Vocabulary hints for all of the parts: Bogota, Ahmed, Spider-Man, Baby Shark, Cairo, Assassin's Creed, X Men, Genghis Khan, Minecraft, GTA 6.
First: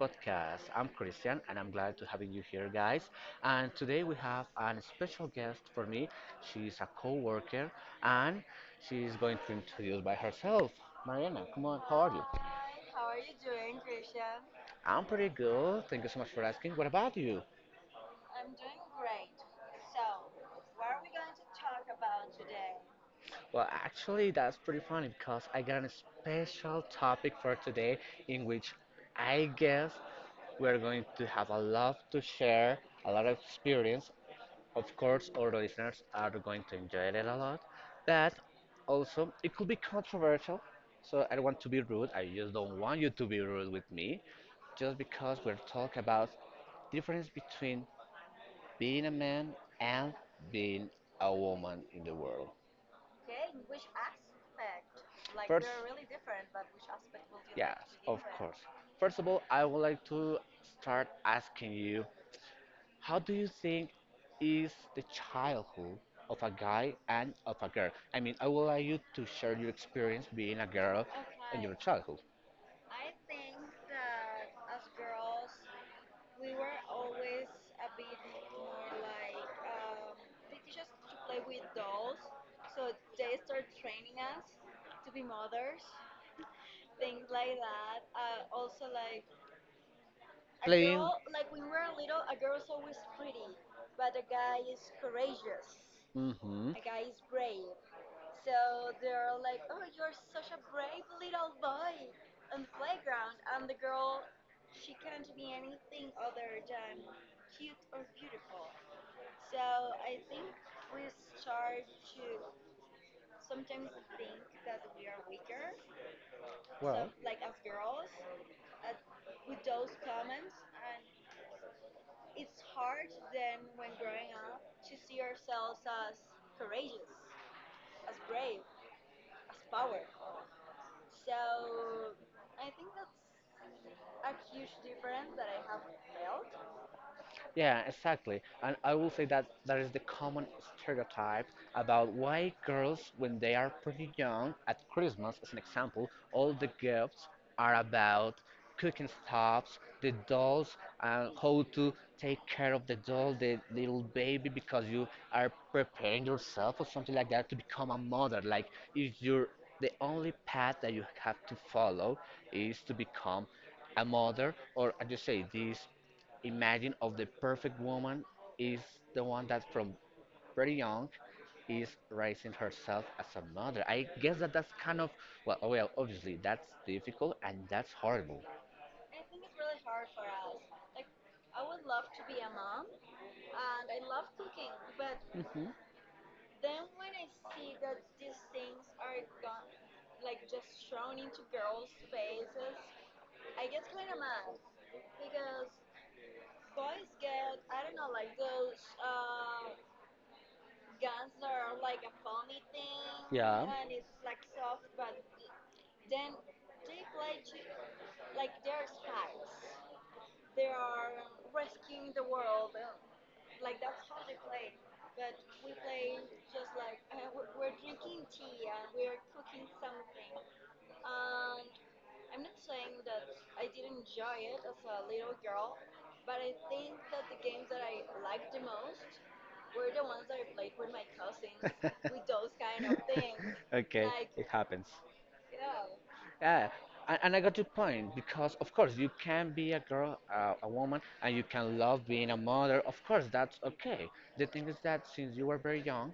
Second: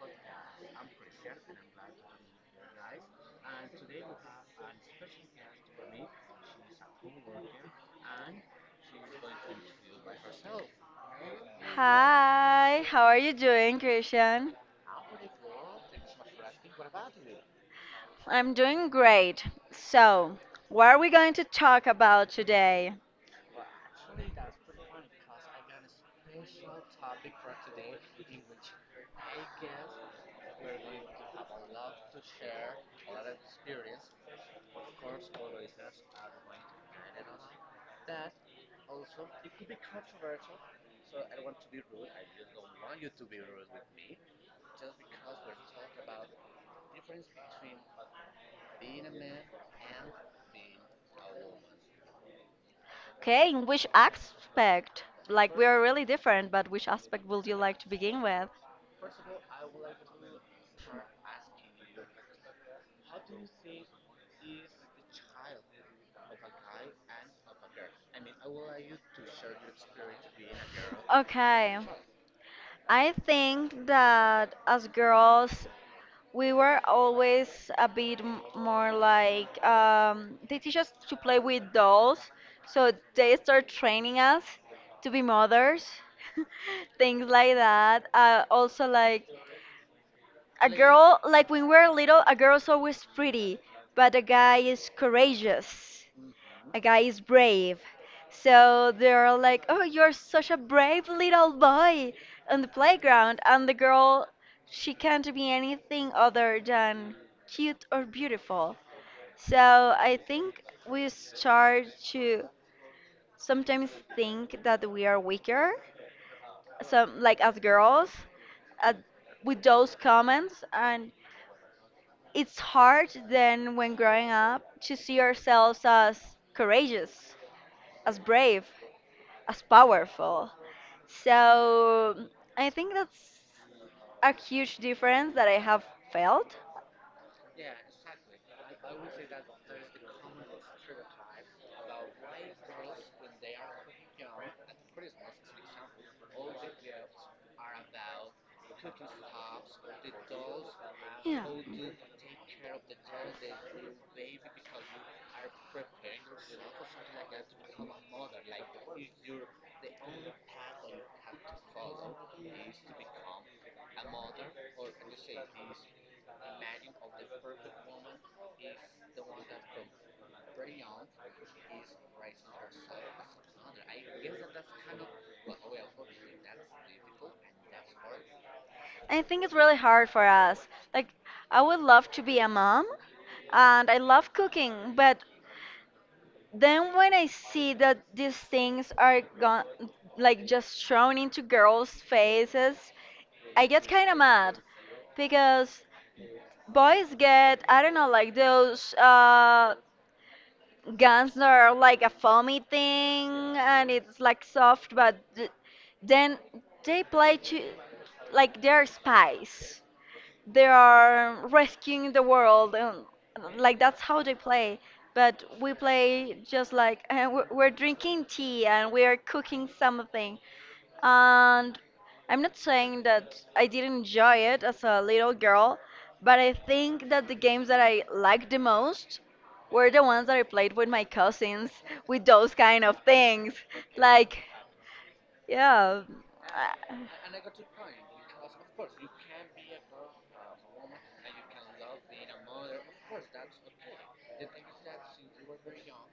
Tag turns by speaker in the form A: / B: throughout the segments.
A: podcast. I'm Christian, and I'm glad to having you here, guys. And today we have an special guest for me. She's a co-worker, and she's going to introduce by herself. Mariana, come on, how are you?
B: Hi, how are you doing, Christian?
A: I'm pretty good. Thank you so much for asking. What about you?
B: I'm doing great. So, what are we going to talk about today?
A: Well, actually, that's pretty funny because I got a special topic for today in which I guess we're going to have a lot to share, a lot of experience. Of course, our listeners are going to enjoy it a lot, but also it could be controversial. So I don't want to be rude. I just don't want you to be rude with me, just because we're talking about difference between being a man and being a woman in the world.
B: Okay, in which aspect? Like, we
A: First,
B: are really different, but which aspect would you
A: yes,
B: like to begin
A: of
B: with?
A: course. First of all, I would like to start asking you, how do you think is the childhood of a guy and of a girl? I mean, I would like you to share your experience being a girl in your
B: Okay,
A: childhood.
B: I think that as girls, we were always more like they teach us to play with dolls, so they start training us to be mothers. Things like that. Also, like a
A: Playing
B: girl, like when we were little, a girl's
A: always
B: always
A: pretty,
B: pretty,
A: but
B: but
A: the
B: a guy
A: guy is
B: is
A: courageous.
B: courageous,
A: Mm-hmm. I
B: a guy
A: got
B: is brave.
A: so
B: So they're
A: they're like
B: like, "Oh, you're such a brave little boy on the playground." And
A: the
B: the
A: girl
B: girl, she
A: she
B: can't be anything other
A: um,
B: than
A: cute.
B: cute or beautiful.
A: So
B: So I
A: I think
B: think
A: we
B: we
A: start
B: start
A: to
B: to
A: sometimes
B: sometimes
A: think.
B: think that we are weaker,
A: Well,
B: some
A: so,
B: like as girls, uh,
A: uh,
B: with those comments, and
A: we, it's
B: it's hard then
A: them
B: when growing up to see ourselves as
A: courageous
B: courageous,
A: as
B: as
A: well.
B: brave, as powerful. So I think that's
A: So I,
B: a
A: I
B: huge difference that I have felt.
A: felt. Yeah, exactly. And I will say that that is the common stereotype about why girls, when they are pretty young, at Christmas, as an example, all the gifts are about cooking stuffs, the dolls, and
B: Yeah.
A: how to take care of the doll, the little baby, because you are preparing yourself or something like that to become a mother. Like, if you're the only path that you have to follow is to become a mother, or as you say, this imagine of the perfect woman is the one that from very young is raising herself as a mother. I guess that that's kind of well, oh, well, obviously that's difficult and that's horrible.
B: I think it's really hard for us. Like, I would love to be a mom and I love cooking, but
A: Mhm.
B: then when I see that these things are gone, like just thrown into girls' faces, I get kind of mad because boys get, I don't know, like those guns that are like a foamy thing and it's like soft, but then they play to, like, their spice, they are rescuing the world, and like that's how they play. But we play just like, we're drinking tea and we are cooking something. And I'm not saying that I didn't
A: Yeah.
B: enjoy it as a little girl, but
A: But
B: I
A: I think
B: think
A: that
B: that the
A: the games
B: games that
A: I
B: I liked
A: liked
B: the
A: the most
B: most
A: were
B: were the
A: the
B: ones that I played with my cousins,
A: ones
B: with
A: with those
B: those kind
A: kind
B: of
A: of
B: things.
A: things. Okay, like,
B: Like,
A: it happens.
B: yeah.
A: Yeah, yeah,
B: uh,
A: and I got your point because, of course, you can be a girl, a woman, and you can love being a mother. Of course, that's okay. The thing is that since you were very young,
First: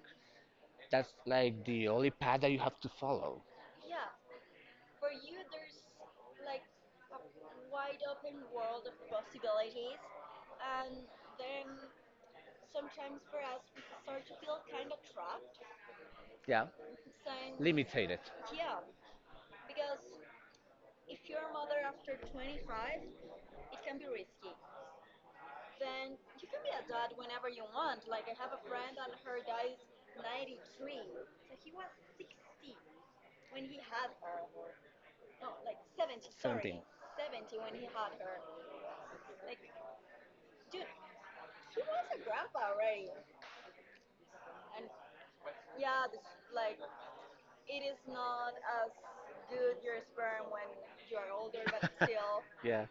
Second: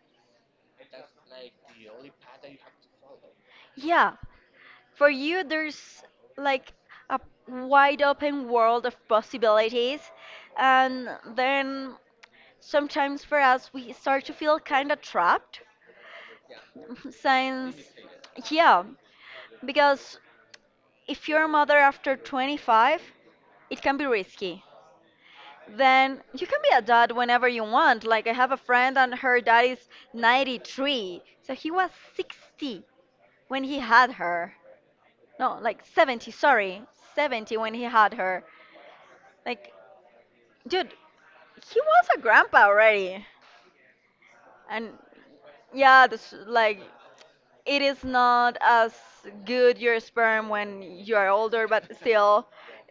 A: that's like the only path that you have to follow.
B: yeah. For
A: For
B: you, there's
A: like
B: like a wide open world of
A: possibilities,
B: possibilities.
A: uh,
B: And then
A: sort,
B: sometimes for us, we start
A: sort
B: to
A: of.
B: feel kind of trapped
A: Yeah, and
B: since,
A: limited. Yeah,
B: yeah,
A: because
B: because if you're a mother after
A: it
B: 25,
A: can be like
B: it can be
A: no,
B: risky.
A: sorry,
B: Then you can be a dad whenever you want. Like, I have a friend and her dad is 93. So he was 60 when he had her. No, like 70,
A: 70
B: sorry. 70
A: when
B: when
A: he
B: he
A: had
B: had
A: her.
B: her.
A: Like,
B: Like,
A: dude,
B: dude, he
A: he
B: was
A: was
B: a grandpa
A: already.
B: already.
A: And
B: And
A: yeah,
B: yeah, this,
A: like,
B: like, it is not as
A: it's good
B: good
A: your
B: your
A: sperm
B: sperm
A: when
B: when you are older,
A: you're
B: but
A: still.
B: still.
A: Yeah.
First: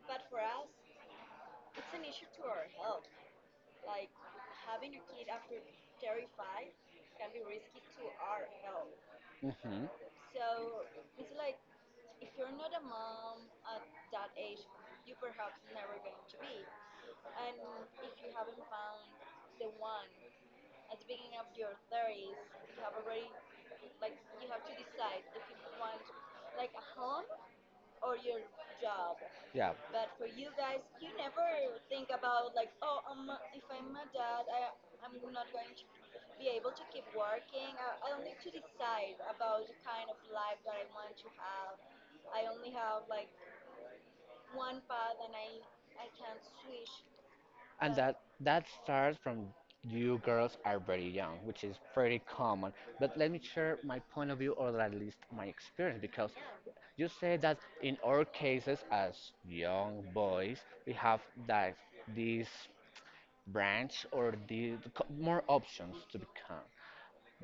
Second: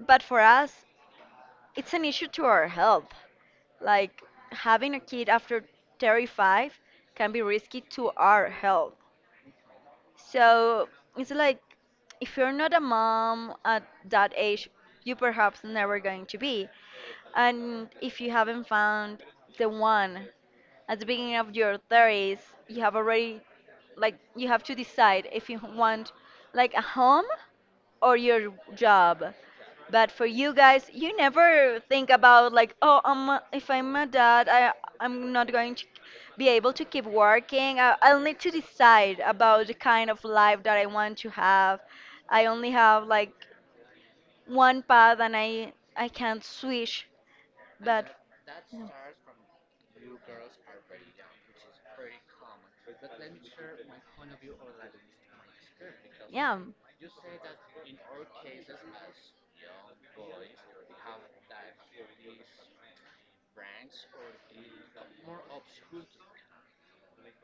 B: But for us,
A: It's
B: it's
A: an
B: an issue to our health.
A: like,
B: Like,
A: have,
B: having a kid after 35 can be risky to our health.
A: Mm-hmm. So
B: So it's like, if you're not a mom at that
A: if you die,
B: age,
A: you
B: you perhaps never going to
A: pay.
B: be.
A: And
B: And if you
A: if
B: haven't found the
A: you
B: one
A: the
B: at
A: at
B: the
A: least,
B: beginning of your 30s, you have
A: you
B: already, like, you have
A: to
B: to
A: decide
B: decide
A: if
B: if
A: you
B: you
A: want
B: want
A: like
B: like a home
A: or
B: or your
A: job.
B: job.
A: Yeah, but
B: But for you guys, you
A: never
B: never think
A: thought
B: about
A: like
B: like,
A: oh
B: oh,
A: if
B: if
A: I'm
B: I'm
A: a
B: a
A: dad
B: dad,
A: i
B: I
A: i'm
B: I'm
A: not
B: not
A: going
B: going to
A: to
B: be
A: be able
B: able
A: to
B: to keep
A: keep working
B: working.
A: i, I
B: I'll
A: don't
B: need
A: need to
B: to
A: decide
B: decide
A: about
B: about the
A: the
B: kind
A: kind
B: of life that I want to have.
A: I
B: I
A: only
B: only have like one
A: want,
B: path and I can't switch,
A: and
B: but
A: that
B: yeah.
A: starts from you girls are very young, which is pretty common. But let me share my point of view, or at least my experience, because
B: Yeah.
A: you say that in our cases as young boys, we have that this branch or more options to become.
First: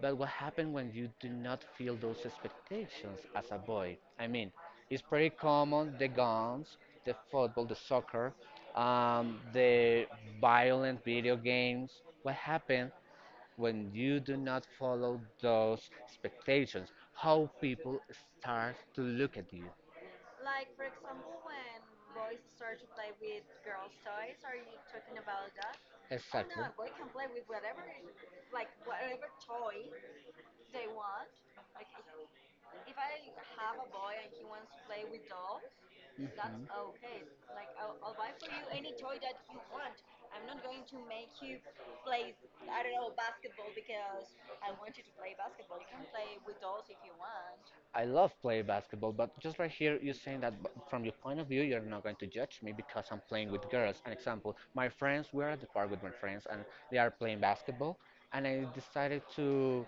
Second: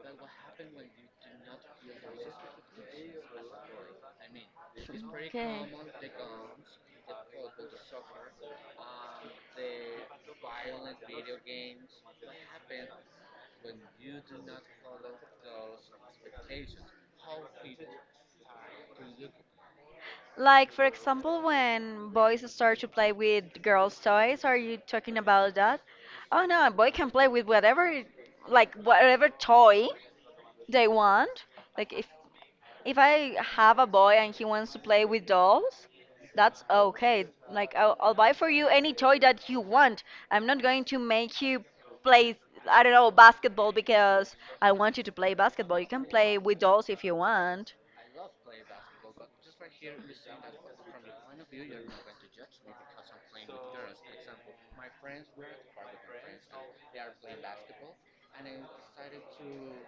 A: But what happens when you do not feel those expectations as a boy? I mean, it's pretty
B: Okay.
A: common the guns, the football, the soccer, the violent video games. What happens when you do not follow those expectations? How people start to look at you.
B: Like, for example, when boys start to play with girls' toys, are you talking about that? Oh
A: Exactly.
B: no, a boy can play with whatever, like whatever toy they want. Like, if I have a boy and he wants to play with dolls, that's okay. Like, I'll buy for you any toy
A: Mhm.
B: that you want. I'm not going to make you play, I don't know, basketball because I
A: I
B: want you to play basketball. You can play with dolls if you want.
A: I love play basketball, but just right here, you're saying that from your point of view, you're not going to judge me because I'm playing with girls. An example, my friends, we're at the park with my friends, and they are playing basketball, and I decided to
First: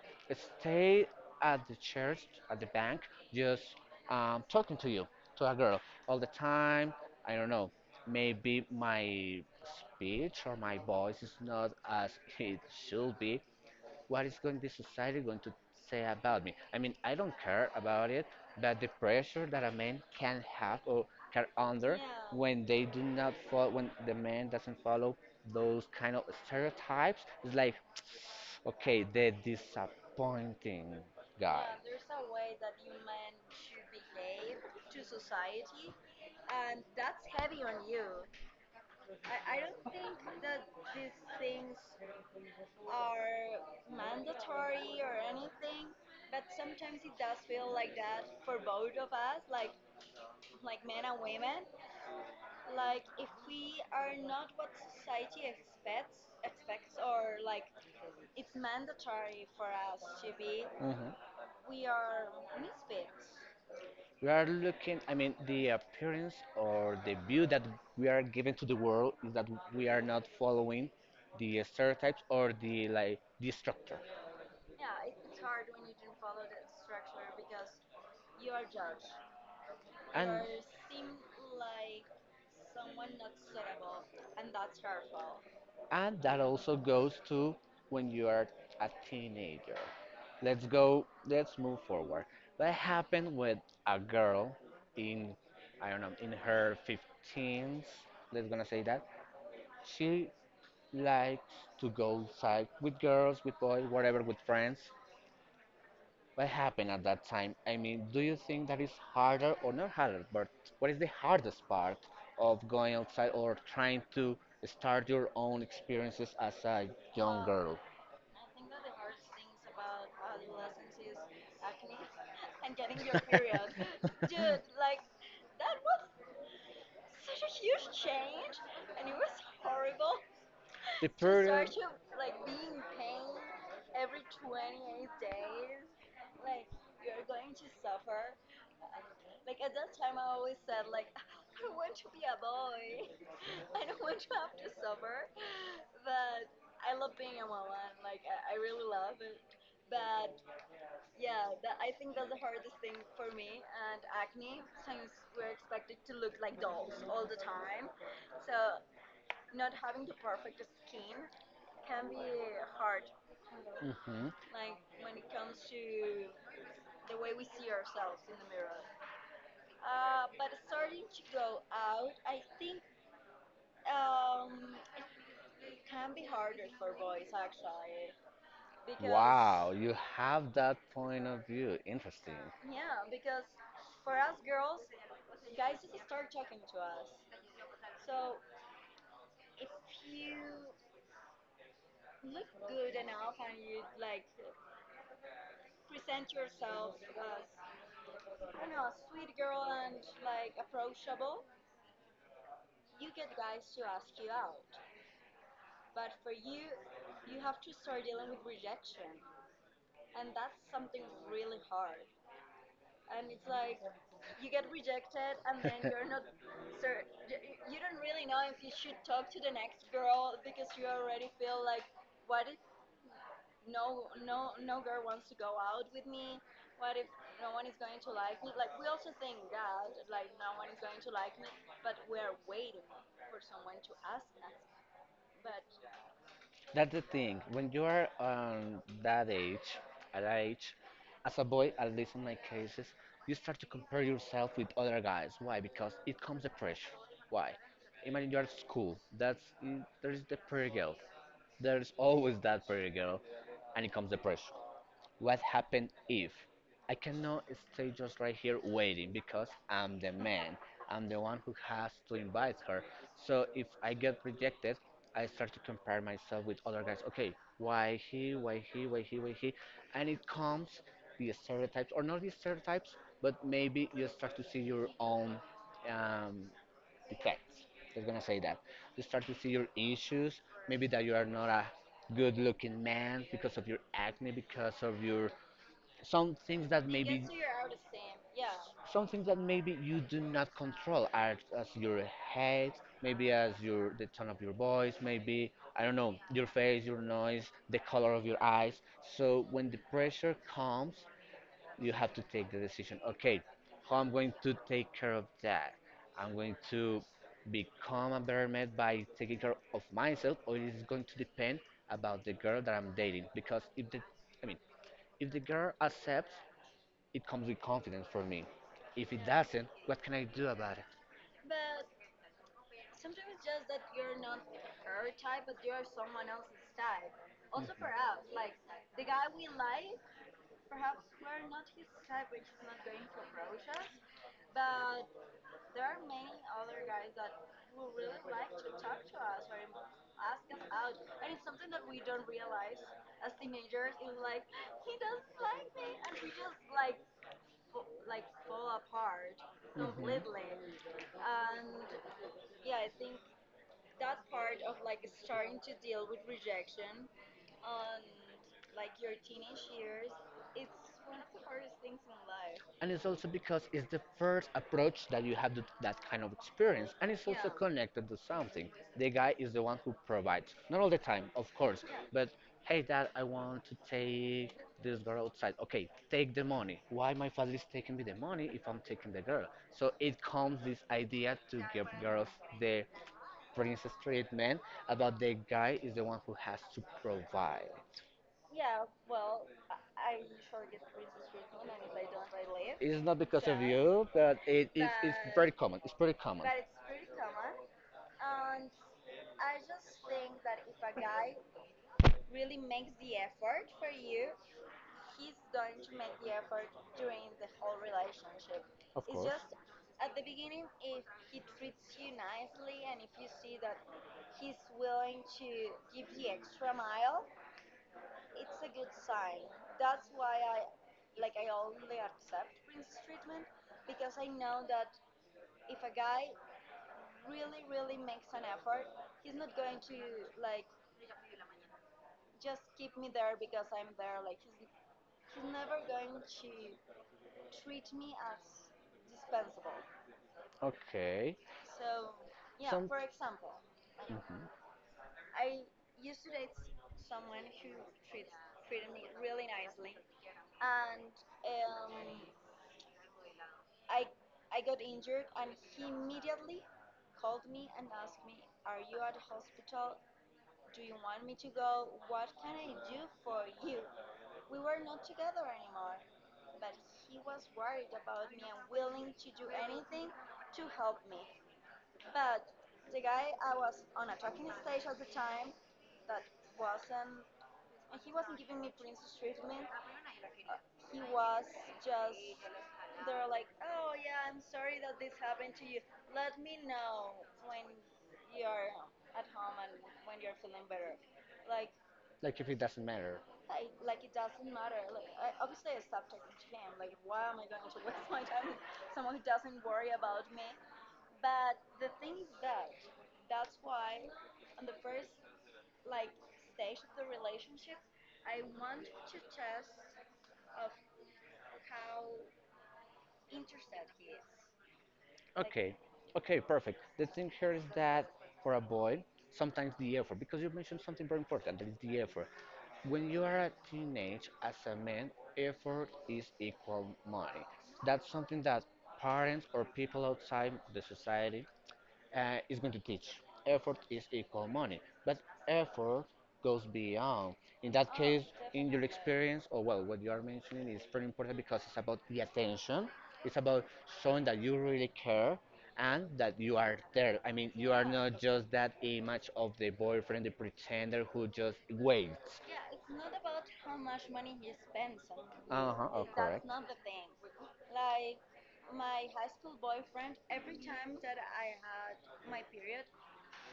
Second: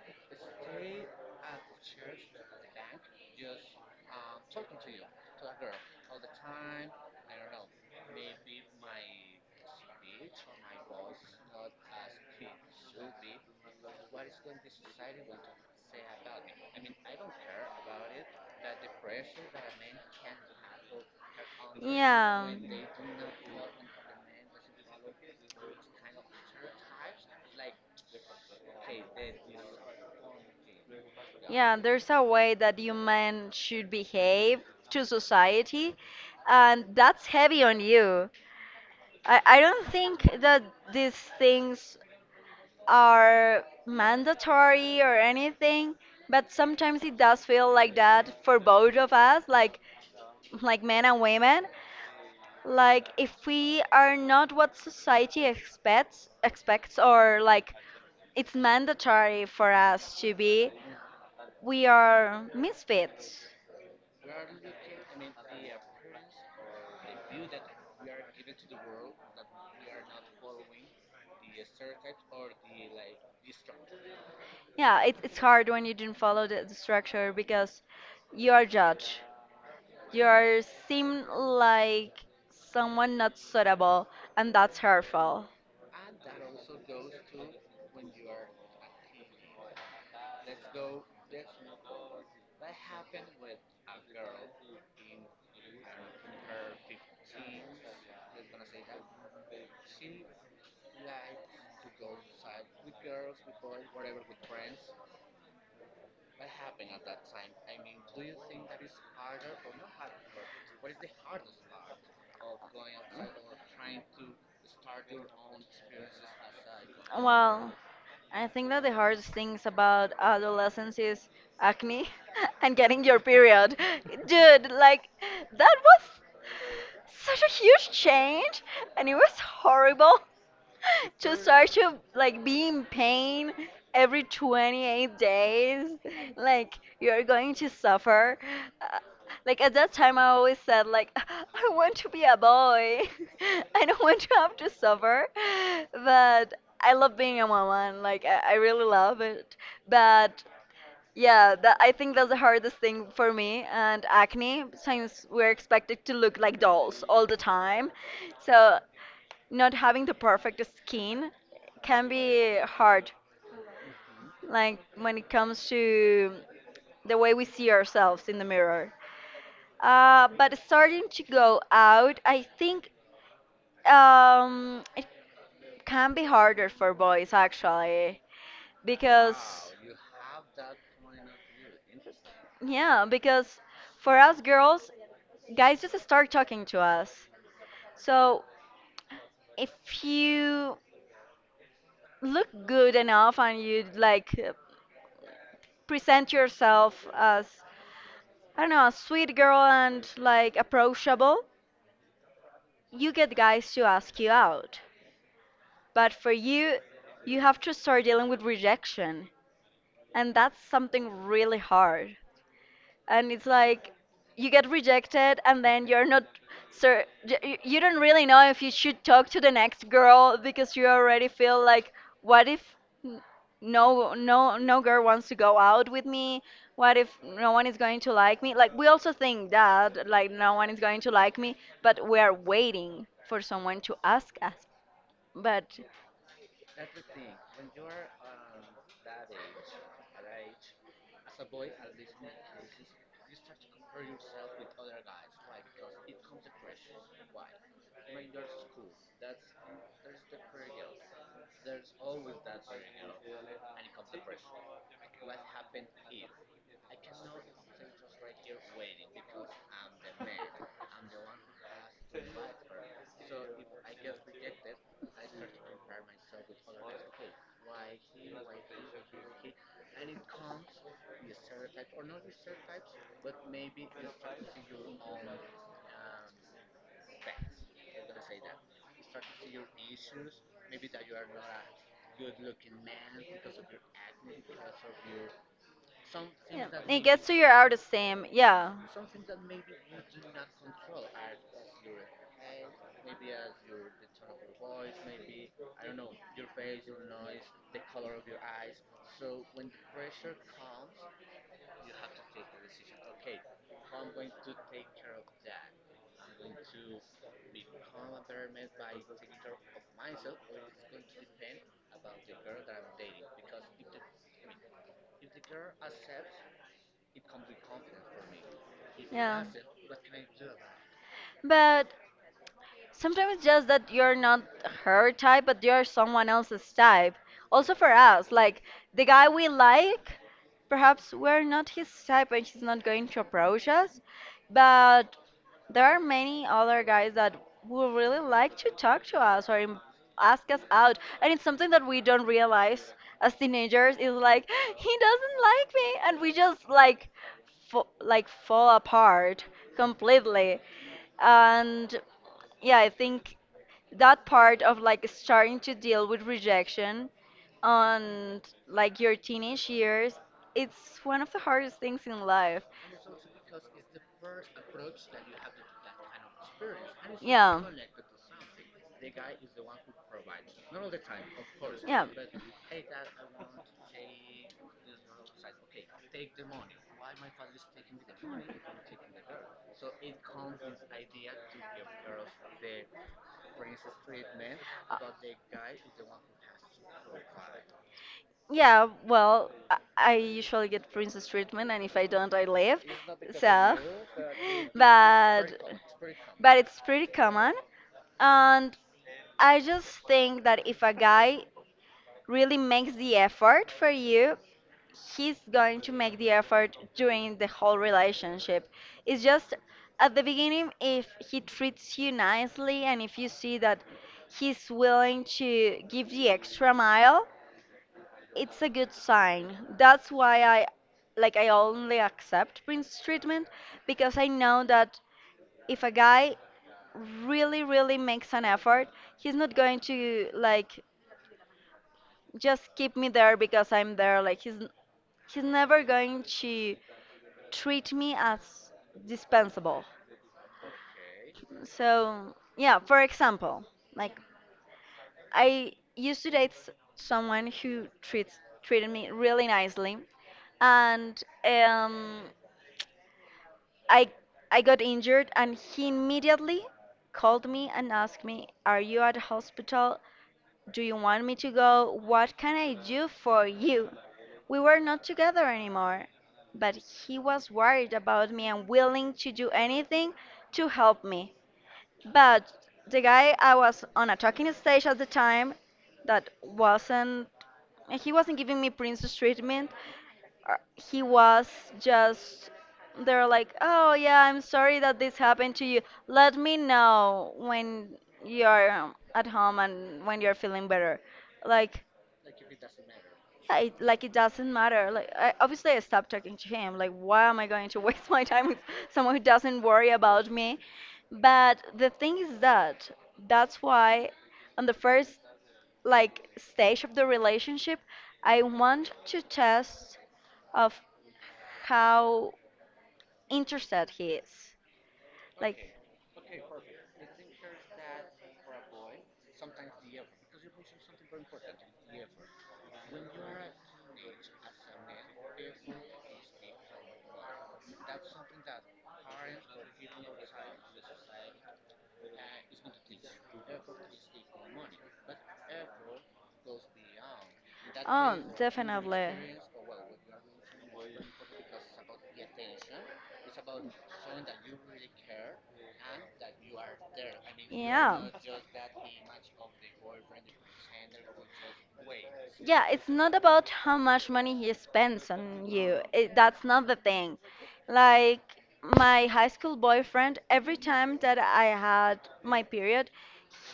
A: stay at the church, at the bank, just talking to you, to a girl, all the time. I don't know, maybe my speech or my voice is not as it should be, what is going the society going to say about me? I mean, I don't care about it, but the pressure that a man can have or can under. Yeah,
B: Yeah.
A: when they do not follow, when the man doesn't follow those kind of stereotypes, it's like, okay, they're disappointing guy.
B: Yeah,
A: Yeah.
B: there's a way that human should
A: It
B: behave to
A: just
B: society,
A: uh,
B: and
A: it's
B: that's
A: heavy.
B: heavy on you. I
A: I,
B: don't think that these
A: these
B: things
A: things
B: are
A: mandatory
B: mandatory
A: or
B: or
A: any,
B: anything,
A: but
B: but sometimes it does feel like that for both of us, like men and women.
A: like
B: Like, if we
A: are
B: are not
A: not what
B: what society
A: society expects
B: expects
A: expects
B: expects
A: or
B: or like it's
A: it's mandatory.
B: mandatory for us to be,
A: Mhm.
B: we
A: We are
B: are
A: misfits.
B: misfits.
A: We are looking, I mean, the appearance or the view that we are giving to the world is that we are not following the stereotypes or the structure.
B: Yeah, it's hard when you didn't follow the
A: Right.
B: structure because you
A: You
B: are judged. You
A: and are,
B: are seem like someone not suitable, and that's hurtful.
A: and that also goes to when you are a teenager. Let's move forward. That happened with a girl in, I don't know, in her 15s, let's gonna say that. She likes to go outside with girls, with boys, whatever, with friends, what happened at that time? I mean, do you think that is harder or not harder? But what is the hardest part of going outside or trying to start your own experiences as a young
B: Well,
A: girl?
B: I think that the hardest things about adolescence
A: This
B: is
A: acne
B: acne and getting your
A: was
B: period. Dude,
A: like
B: like that was such a
A: such
B: huge
A: a change
B: change and
A: and
B: it
A: it was
B: was
A: horrible.
B: horrible.
A: The to
B: To
A: start
B: start
A: period,
B: to
A: to like
B: like
A: be
B: be
A: in
B: in
A: pain
B: pain every
A: every 20
B: 28 days,
A: like
B: like you're
A: you
B: going to suffer. uh, like,
A: like
B: at that time I
A: I
B: always said
A: said like
B: like, I want to be a boy. I
A: I don't
B: don't want to have to suffer,
A: know
B: but I love being a
A: and
B: woman.
A: like
B: Like, I
A: I
B: really
A: really love
B: love
A: it
B: it. But yeah, that, I think that's the hardest thing for me. And acne,
A: sometimes
B: since we're expected to look like
A: goals
B: dolls
A: all
B: all the
A: the time.
B: time,
A: So
B: so not
A: not having
B: having the perfect
A: a team
B: skin can
A: can be
B: be
A: hard.
B: hard,
A: Hmm,
B: like
A: like when
B: when
A: it
B: it
A: comes
B: comes
A: to
B: to the way
A: the
B: we see ourselves in the mirror.
A: uh
B: But starting
A: to
B: to
A: go.
B: go out,
A: I
B: I
A: think
B: think it
A: um it can
B: can
A: be
B: be harder for
A: for both
B: boys actually,
A: because
B: because
A: wow, you have that point of view. Interesting.
B: yeah,
A: Yeah,
B: because
A: for
B: for
A: us
B: us
A: girls,
B: girls,
A: guys
B: guys just
A: are
B: start talking
A: into
B: to
A: us.
B: us.
A: So
B: So if you
A: look
B: look
A: good
B: good enough and you like, present yourself as,
A: as
B: I don't know, a sweet girl and
A: like
B: like
A: approachable.
B: approachable,
A: You
B: you get
A: get guys
B: guys to
A: to
B: ask
A: ask
B: you
A: you out.
B: out. But
A: But
B: for
A: for you,
B: you, you
A: you have
B: have to start dealing with
A: and
B: rejection, and that's something
A: really,
B: really hard. And it's
A: it's like
B: like, you
A: you get
B: get rejected and then you're not sir,
A: sir, you
B: you don't really know if you should talk to the next girl because you already feel
A: feel like
B: like, what if, n-
A: no,
B: no
A: no
B: girl wants to go out with
A: with
B: me,
A: me. What
B: what if
A: if
B: no
A: no
B: one is going to
A: like
B: like me?
A: me? Like,
B: Like, we also think that like no one is going to like me, but
A: but
B: we are waiting for
A: for.
B: someone to ask us But
A: That's the thing. When you are at that age, as a boy, at least in my cases, you start to compare yourself with other guys. Why? Because it comes the pressure. Why? Imagine you're at school. That's. There is the pretty girl. There is always that pretty girl, and it comes the pressure. What happened if? I cannot stay just right here waiting because I'm the man. I'm the one who has to invite her. So if I get rejected, I start to compare myself with other guys. Okay, why he, why he, why he, why he? And it comes the stereotypes, or not the stereotypes, but maybe you start to see your own um, defects. Just gonna say that. You start to see your issues, maybe that you are not a good looking man because of your acne, because of your some
B: yeah,
A: things that
B: it
A: maybe
B: gets to your outer same. Yeah.
A: some things that maybe you do not control are as your head, maybe as your the tone of your voice, maybe I don't know, your face, your noise, the color of your eyes. So when the pressure comes, you have to take the decision, okay, how I'm going to take care of that. I'm going to become a better man by taking care of myself, or it is going to depend about the girl that I'm dating, because if the I mean, if the girl accepts, it comes with confidence for me. If it doesn't, what can I do
B: It?
A: about it?
B: But sometimes it's just that you're not her type, but you're someone else's type. Also for us, like the guy we like, perhaps we're not his type and she's not going to approach us. But there are many other guys that would really like to talk to us or ask us out. And it's something that we don't realize as teenagers is like, he doesn't like me. And we just like, like fall apart
A: Mhm. Completely.
B: completely.
A: And
B: And yeah, I
A: yeah,
B: think that part of like starting to
A: you deal
B: deal
A: with
B: with
A: rejection
B: rejection
A: again on
B: on
A: like
B: like
A: your
B: your
A: teenage
B: teenage
A: years,
B: years,
A: it's
B: it's
A: one
B: one
A: of
B: of the
A: the hardest
B: hardest
A: things
B: things
A: in
B: in
A: life.
B: life.
A: And it's also because it's the first approach that you have to that kind of experience, and it's also, yeah,
B: Yeah.
A: connected to something the guy is the one who provides, not all the time of course, yeah,
B: Yeah.
A: but hey dad, I want to take this girl outside, okay take the money, why my father is taking me the money if I'm taking the girl. So it comes this idea to give girls the brings straight men about the guy is the one who has to
B: Uh,
A: provide.
B: yeah, well, I
A: I
B: usually
A: get
B: get
A: really
B: princess
A: stressful,
B: treatment,
A: and
B: and
A: if
B: if
A: I
B: I
A: don't,
B: don't,
A: I
B: I
A: leave.
B: leave.
A: It's not because
B: So,
A: of, yeah, you, but it's, it's
B: but
A: very common. It's pretty common.
B: but
A: But
B: it's pretty common,
A: um,
B: and I
A: I
B: just think that if a guy really
A: really
B: makes the
A: the effort
B: effort
A: for
B: for
A: you.
B: you,
A: He's
B: he's
A: going
B: going
A: to
B: to
A: make
B: make the
A: the effort
B: effort
A: during
B: during the
A: the
B: whole
A: relationship.
B: relationship.
A: Of
B: It's
A: course. It's just
B: just at the beginning,
A: if
B: if
A: he
B: he
A: treats
B: treats you
A: you nicely,
B: nicely, and if
A: you
B: you
A: see
B: see
A: that
B: that
A: he's
B: he's
A: willing
B: willing
A: to
B: to
A: give
B: give
A: the
B: the
A: extra
B: extra
A: money.
B: mile,
A: It's
B: it's a
A: a good
B: good
A: sign.
B: sign.
A: That's
B: That's
A: why
B: why
A: I,
B: I,
A: like,
B: like,
A: I
B: I
A: only
B: only
A: accept.
B: accept Prince treatment
A: Because
B: because
A: I
B: I
A: know
B: know
A: that
B: that
A: if
B: if
A: I
B: a guy really
A: really
B: really
A: makes
B: makes
A: an
B: an
A: effort,
B: effort,
A: he's
B: he's
A: not
B: not going
A: to
B: to
A: like
B: like just keep me
A: me there.
B: there
A: But
B: because I'm there. Like,
A: he's
B: he's
A: never
B: never
A: going
B: going
A: to
B: to
A: treat
B: treat me as
A: dispensable.
B: dispensable.
A: Okay. So
B: So,
A: yeah,
B: yeah,
A: For.
B: for example, like
A: Mhm. I
B: I used to date someone who
A: it's
B: treats treated
A: treated me
B: me
A: really,
B: really nicely
A: and
B: and
A: um,
B: um, I I got injured and
A: he
B: he
A: immediately
B: immediately
A: told
B: called
A: me,
B: me and asked me,
A: "Are
B: "Are
A: you
B: you
A: at
B: at
A: hospital?
B: hospital? Do
A: Do you
B: you want me
A: need to
B: to
A: go?
B: go?
A: What
B: What
A: can
B: can
A: I
B: I
A: do
B: do
A: for
B: for
A: you?"
B: you?"
A: We
B: We were
A: weren't
B: not
A: together
B: together
A: anymore,
B: anymore,
A: but
B: but he was worried about me and willing
A: willing to
B: to
A: do
B: do
A: anything
B: anything
A: to
B: to
A: help
B: help
A: me.
B: me.
A: But
B: But
A: the
B: the
A: guy
B: guy I
A: was
B: was on
A: on
B: a
A: a talking
B: talking
A: stage
B: stage at
A: at
B: the
A: the time
B: time,
A: that
B: that
A: wasn't
B: wasn't, he wasn't giving
A: giving me
B: me princess
A: treatment,
B: treatment.
A: uh, he
B: He
A: was
B: was
A: just
B: just,
A: there
B: they're
A: like
B: like, "Oh yeah, I'm sorry that this happened to you, let me know
A: when
B: when you're
A: you're at
B: at
A: home,
B: home and when you're
A: you're feeling
B: feeling
A: better.
B: better."
A: Like,
B: Like,
A: Like if it doesn't matter.
B: yeah,
A: Like
B: like it
A: it doesn't
B: doesn't
A: matter.
B: matter. Like,
A: Like, I, I
B: obviously I stopped talking to him. Like, why am I going to
A: waste
B: waste
A: my
B: my
A: time
B: time
A: with
B: with someone
A: someone
B: who
A: who died.
B: doesn't worry about me? But
A: But I
B: the thing
A: think
B: is
A: that
B: that
A: that's
B: that's
A: why
B: why
A: I'm
B: on the first, like, stage of the relationship I want to
A: to
B: test of how interested he is. Like,
A: Okay, okay, perfect. The thing here is that for a boy, sometimes the effort, because you mentioned something very important, that is the effort. When you are a teenage, as a man, effort is equal money. That's something that parents or people outside the society is going to teach. Effort is equal money, but effort goes beyond. In that Oh,
B: oh,
A: case, in your
B: definitely.
A: experience, or well, what you are mentioning is very important because it's about the attention. It's about showing that you really care and that you are there. I mean, you are Yeah,
B: Yeah.
A: not just that image of the boyfriend, the pretender who just waits.
B: Yeah,
A: Yeah.
B: it's not about how
A: How much
B: much money
A: money
B: he
A: he spends
B: spends
A: on
B: on
A: you. Uh
B: you.
A: huh. Oh, that's
B: That's
A: correct. Not
B: not the thing.
A: like
B: Like, my high school
A: boyfriend,
B: boyfriend, every time that
A: that
B: I had
A: my
B: my period,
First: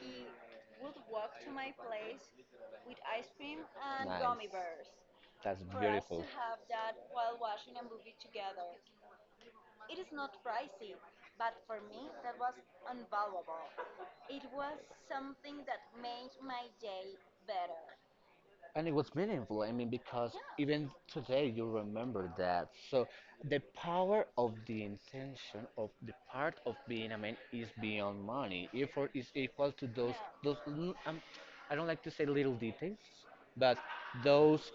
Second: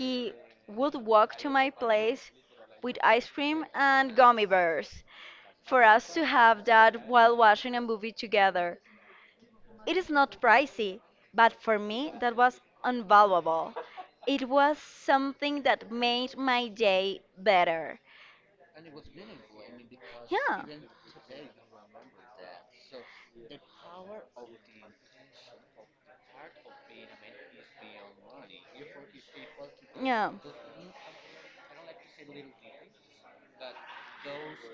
A: he
B: would
A: would walk
B: walk to
A: to
B: my
A: my place
B: place
A: We
B: with ice cream
A: screamed and
B: and
A: Nice.
B: gummy
A: Gummy
B: bears
A: That's for to
B: for us
A: beautiful.
B: to
A: Have
B: have that
A: well
B: while watching a movie
A: weather.
B: together. It is not pricey, but
A: But for
B: for
A: me,
B: me,
A: that
B: that
A: was
B: was
A: unvaluable.
B: invaluable.
A: It
B: It was something that
A: made
B: made
A: my
B: my
A: day
B: day
A: better.
B: better.
A: And it was meaningful. I mean, because
B: Yeah.
A: even today you remember that. So the power of the intention of the part of being a man is beyond money. Effort is equal to those
B: Yeah.
A: those. L- I don't like to say little details, but those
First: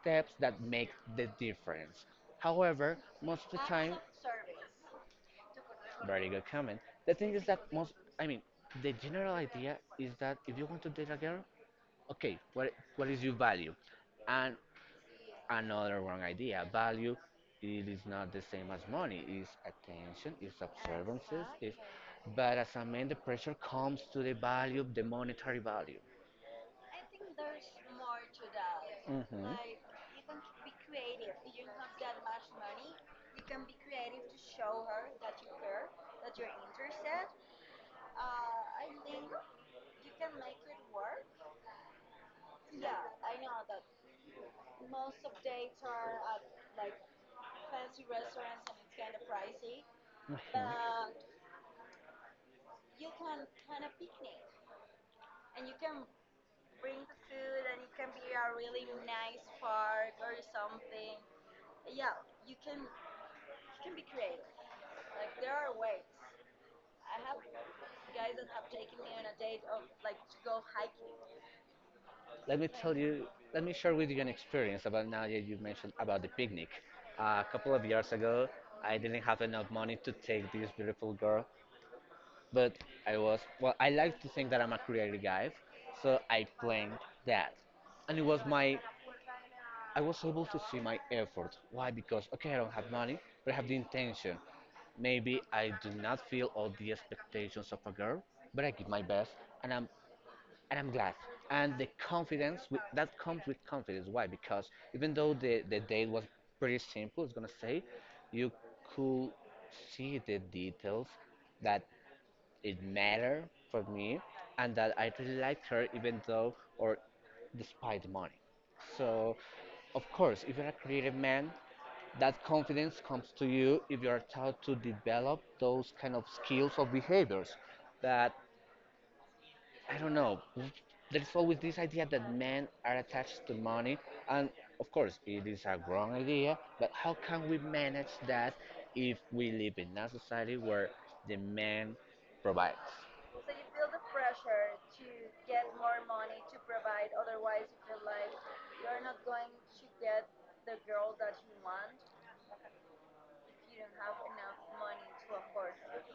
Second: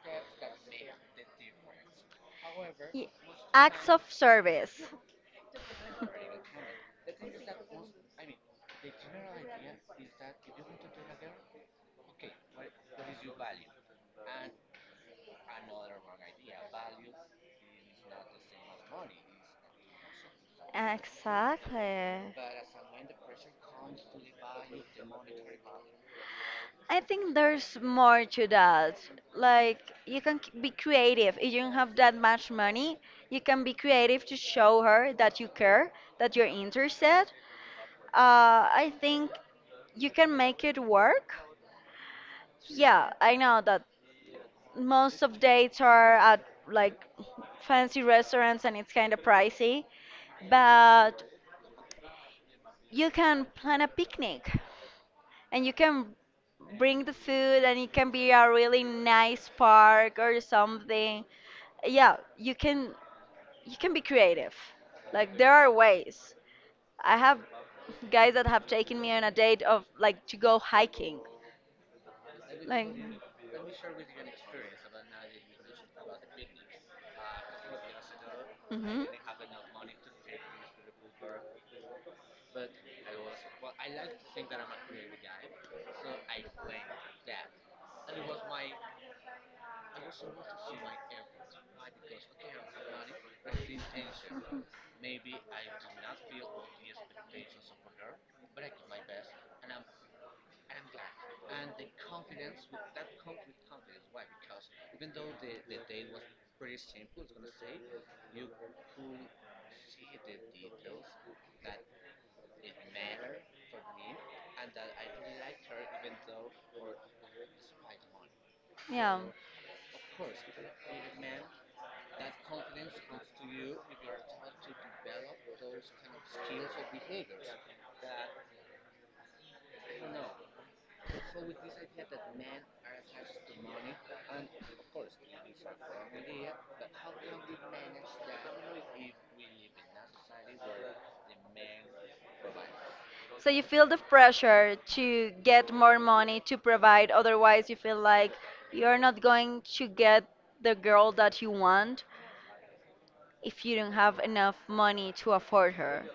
A: steps that make the difference. However,
B: Ye-
A: most of the
B: Acts
A: time,
B: of service.
A: very good comment. The thing is that most. I mean, the general idea is that if you want to date a girl, okay, what is your value? And another wrong idea. Value it is not the same as money. It's attention, it's observances, it's
B: Exactly.
A: but as a man the pressure comes to the value of the monetary value.
B: I think there's more to that.
A: Hmm Like,
B: Like, you
A: you can
B: can be
A: be
B: creative. If you don't have that much money, you can be creative to show her that you care,
A: that
B: that
A: you're
B: you're interested.
A: interested.
B: I
A: I think
B: think you
A: you can
B: can
A: make
B: make it
A: it work.
B: work.
A: Yeah,
B: Yeah, I
A: I know
B: know
A: that.
B: that most of dates are at like fancy restaurants and it's kind of pricey,
A: But, hmm
B: but you can plan a picnic and you
A: and
B: can bring the food
A: food
B: and
A: and
B: it can be a
A: really
B: really
A: nice
B: nice
A: park,
B: park or
A: something.
B: something. Yeah,
A: You
B: you
A: can,
B: can,
A: you
B: you can
A: can
B: be
A: be
B: creative. Like there
A: like,
B: are ways. I have guys
A: yeah,
B: that have taken me on a date of like to go hiking.
A: Let me
B: Like,
A: tell you, let me share with you an experience about now that you mentioned about the picnic. A couple of years ago, I
B: hmm,
A: didn't have enough money to take this beautiful girl, but I was, well, I like to think that I'm a creative guy, so I planned that. And it was my, I was able to see my effort. Why? Because, okay, I don't have money, but I have the intention. Maybe I do not feel all the expectations of a girl, but I give my best, and I'm and I'm glad. And the confidence with, that comes with confidence. Why? Because even though the date was pretty simple, it's gonna say, you could see the details that it mattered for me, and that I really liked her, even though or despite the money.
B: yeah.
A: So of course, if you're a creative man, that confidence comes to you if you are taught to develop those kind of skills or behaviors that I don't know. There's always this idea that men are attached to money, and of course, it is a wrong idea, but how can we manage that if we live in a society where the man provides?
B: So
A: So
B: you
A: you
B: feel
A: feel
B: the
A: the pressure
B: pressure
A: to
B: to
A: get
B: get more
A: more
B: money
A: money to
B: to provide,
A: provide, otherwise
B: otherwise, you
A: you
B: feel
A: feel
B: like
A: like
B: you're
A: you're not
B: not
A: going
B: going
A: to
B: to get
A: get
B: the
A: the
B: girl
A: girl that
B: that you
A: you want
B: want if
A: if
B: you
A: you
B: don't
A: don't have
B: have enough
A: enough money
B: money
A: to
B: to
A: afford
B: afford
A: her.
B: her.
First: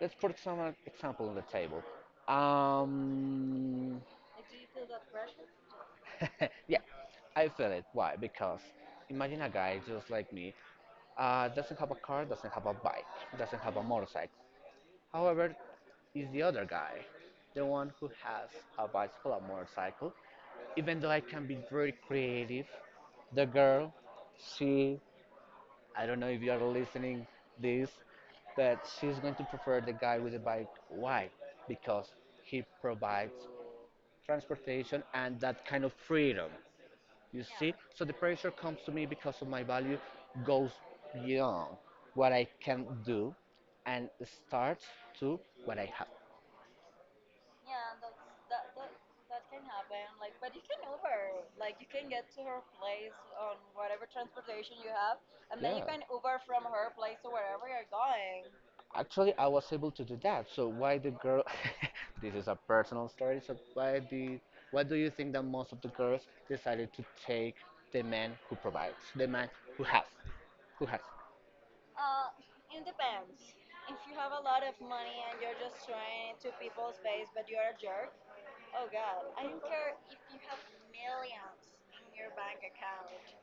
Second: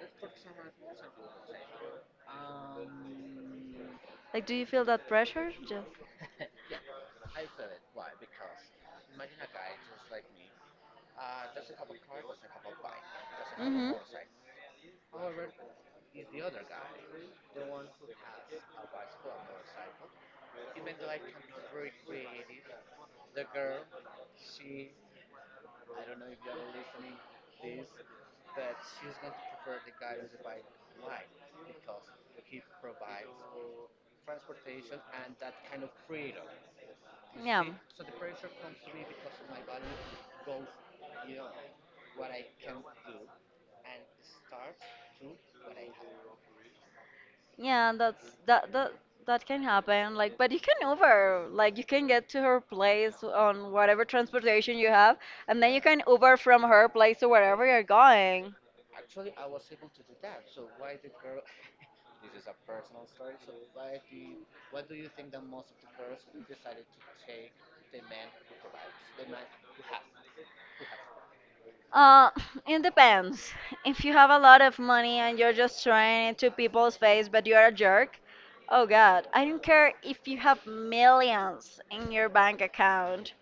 A: Let's put some example on the table. Um,
B: Like, do you feel that pressure? Just.
A: yeah, I feel it. Why? Because imagine a guy just like me doesn't have a car, doesn't have a bike, doesn't have a
B: Hmm.
A: motorcycle. However, is the other guy, the one who has a bicycle, a motorcycle. Even though I can be very creative, the girl, she, I don't know if you are listening this, but she's going to prefer the guy with the bike. Why? Because he provides transportation and that kind of freedom. You
B: Yeah.
A: see? So the pressure comes to me because of my value goes beyond what I can do and starts to what I have.
B: Yeah,
A: Yeah, that's
B: that's
A: that
B: that that
A: that
B: that
A: can
B: can
A: happen.
B: happen. Like, but you
A: It
B: can
A: can over.
B: Uber.
A: Like
B: Like, you
A: you can
B: can
A: get
B: get
A: to
B: to
A: her
B: her
A: place
B: place
A: on
B: on
A: whatever
B: whatever transportation you
A: you
B: have,
A: have, and
B: and then
A: then
B: you
A: you Yeah. can
B: can Uber
A: Uber
B: from
A: from
B: her
A: her place
B: place
A: to
B: to wherever
A: wherever
B: you're
A: you're going.
B: going.
A: Actually, I was able to do that. So why the girl? This is a personal story. So why the? Why do you think that most of the girls decided to take the man who provides, the man who has, who has? Um,
B: Uh, it depends.
A: if
B: If
A: you
B: you have
A: have
B: a
A: a lot
B: lot
A: of
B: of money
A: money
B: and
A: and
B: you're
A: you're
B: just
A: just
B: throwing
A: trying
B: it to
A: to
B: people's
A: people's
B: face,
A: face,
B: but
A: but
B: you're
A: you're
B: a
A: a jerk,
B: jerk, oh
A: oh
B: God,
A: God,
B: I
A: I don't
B: don't care
A: care.
B: if you have millions in your bank account.